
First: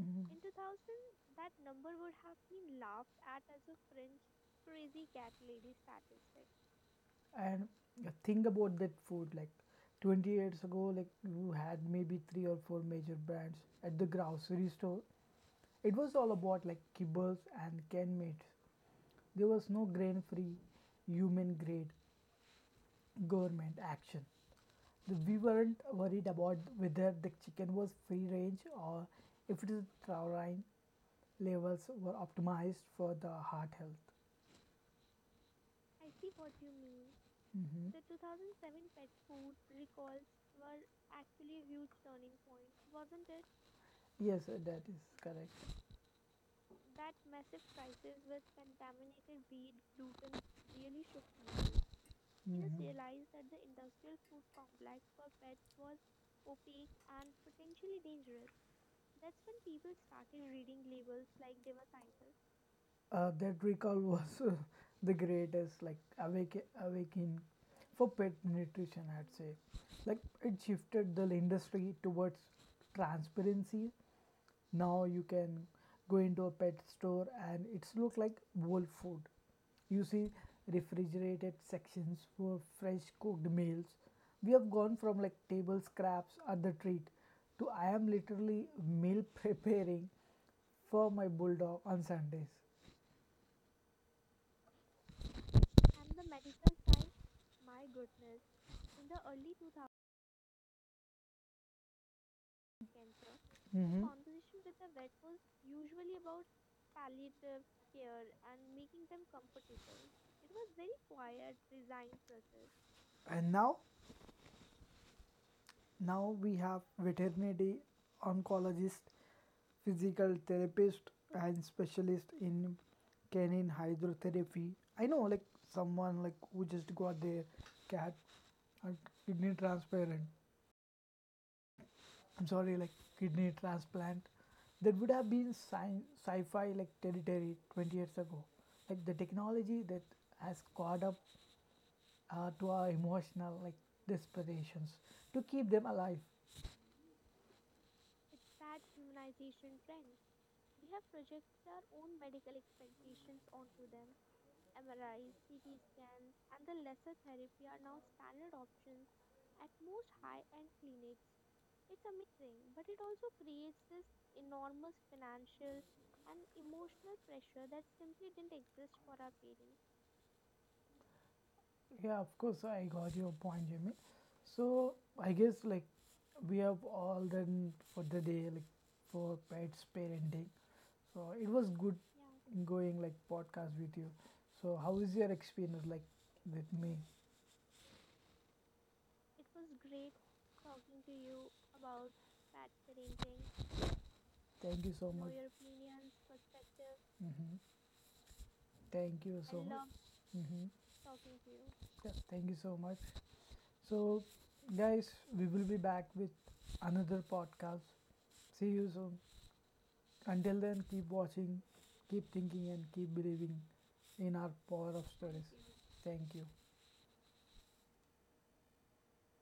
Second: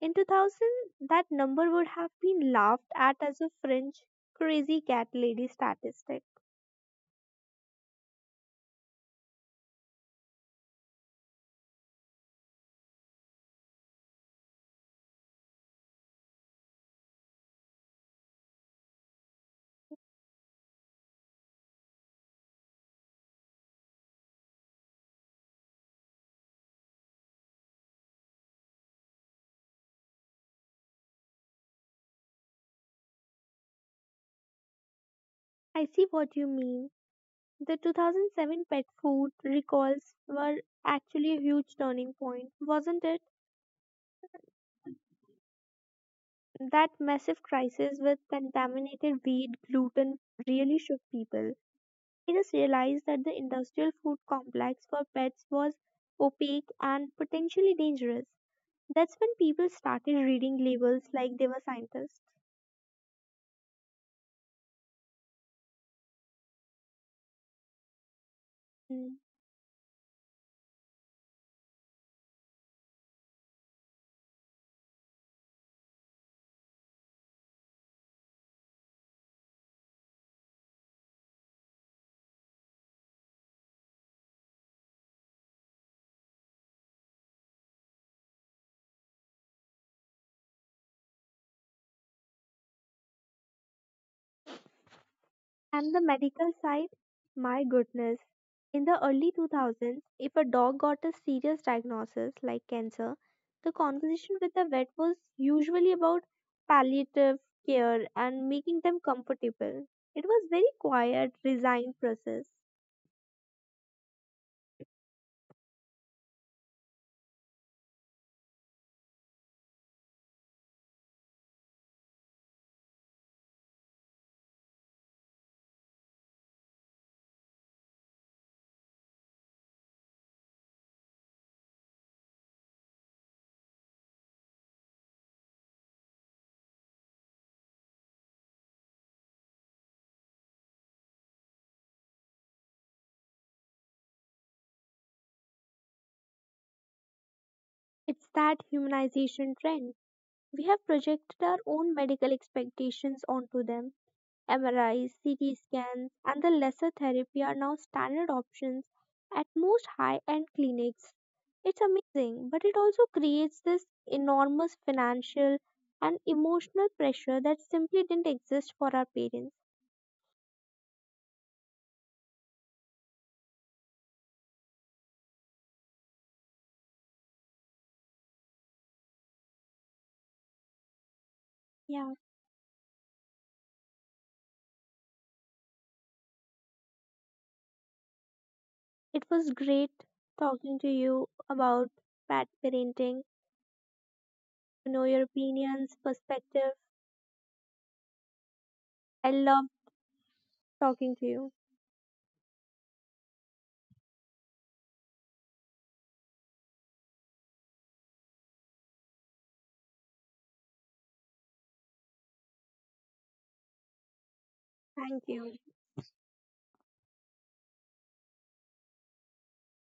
Speaker 2: In 2000, that number would have been laughed at as a fringe, crazy cat lady statistic.
Speaker 1: And think about that food, like 20 years ago, like you had maybe three or four major brands at the grocery store. It was all about like kibbles and can meats. There was no grain free, human grade government action. We weren't worried about whether the chicken was free range or if its taurine levels were optimized for the heart health.
Speaker 2: I see what you mean. The
Speaker 1: Mhm.
Speaker 2: 2007 pet food recalls were actually a huge turning point, wasn't it?
Speaker 1: Yes, that is correct. Just
Speaker 2: That massive crisis with contaminated wheat gluten really shook people. It is
Speaker 1: Mhm.
Speaker 2: realized that the industrial food complex for pets was opaque and potentially dangerous. That's when people started reading labels like they were scientists.
Speaker 1: That recall was the greatest, like awake, awakening for pet nutrition,
Speaker 2: Hmm.
Speaker 1: I'd say. Like it shifted the industry towards transparency. Now you can go into a pet store and it's look like whole food. You see refrigerated sections for fresh cooked meals. We have gone from like table scraps or the treat to I am literally meal preparing for my bulldog on Sundays.
Speaker 2: And the medical side, my goodness. In the early 2000s, if a dog got a serious diagnosis like cancer, the
Speaker 1: The. Mm-hmm.
Speaker 2: conversation with the vet was usually about palliative care and
Speaker 1: Actors.
Speaker 2: making them comfortable. It was very quiet, resigned process.
Speaker 1: And now we have veterinary oncologist, physical therapist, and specialist in canine hydrotherapy. I know, like someone like who just got their cat a kidney transparent I'm sorry, like kidney transplant, that would have been sci-fi like territory 20 years ago. Like the technology that has caught up to our emotional like desperations to keep them alive.
Speaker 2: It's that humanization trend. We have projected our own medical expectations onto them. MRIs, CT scans, and the laser therapy are now standard options at most high end clinics. It's amazing, but it also creates this enormous financial and emotional pressure that simply didn't exist for our parents.
Speaker 1: Yeah, of course, I got your point, Jimmy. So I guess like we have all done for the day, like for pets parenting. So it was good
Speaker 2: Yeah,
Speaker 1: going like podcast with you. So how is your experience like with me?
Speaker 2: it was great talking to you about bad parenting, to
Speaker 1: Thank you
Speaker 2: know
Speaker 1: so
Speaker 2: your
Speaker 1: much.
Speaker 2: opinions, perspective.
Speaker 1: Hmm.
Speaker 2: I
Speaker 1: Thank you so
Speaker 2: love
Speaker 1: and much. Love. Hmm.
Speaker 2: talking to you.
Speaker 1: Yeah, thank you so much. So, guys, we will be back with another podcast. See you soon. Until then, keep watching, keep thinking, and keep believing in our power of thank
Speaker 2: Thank
Speaker 1: stories.
Speaker 2: you.
Speaker 1: You. Thank you.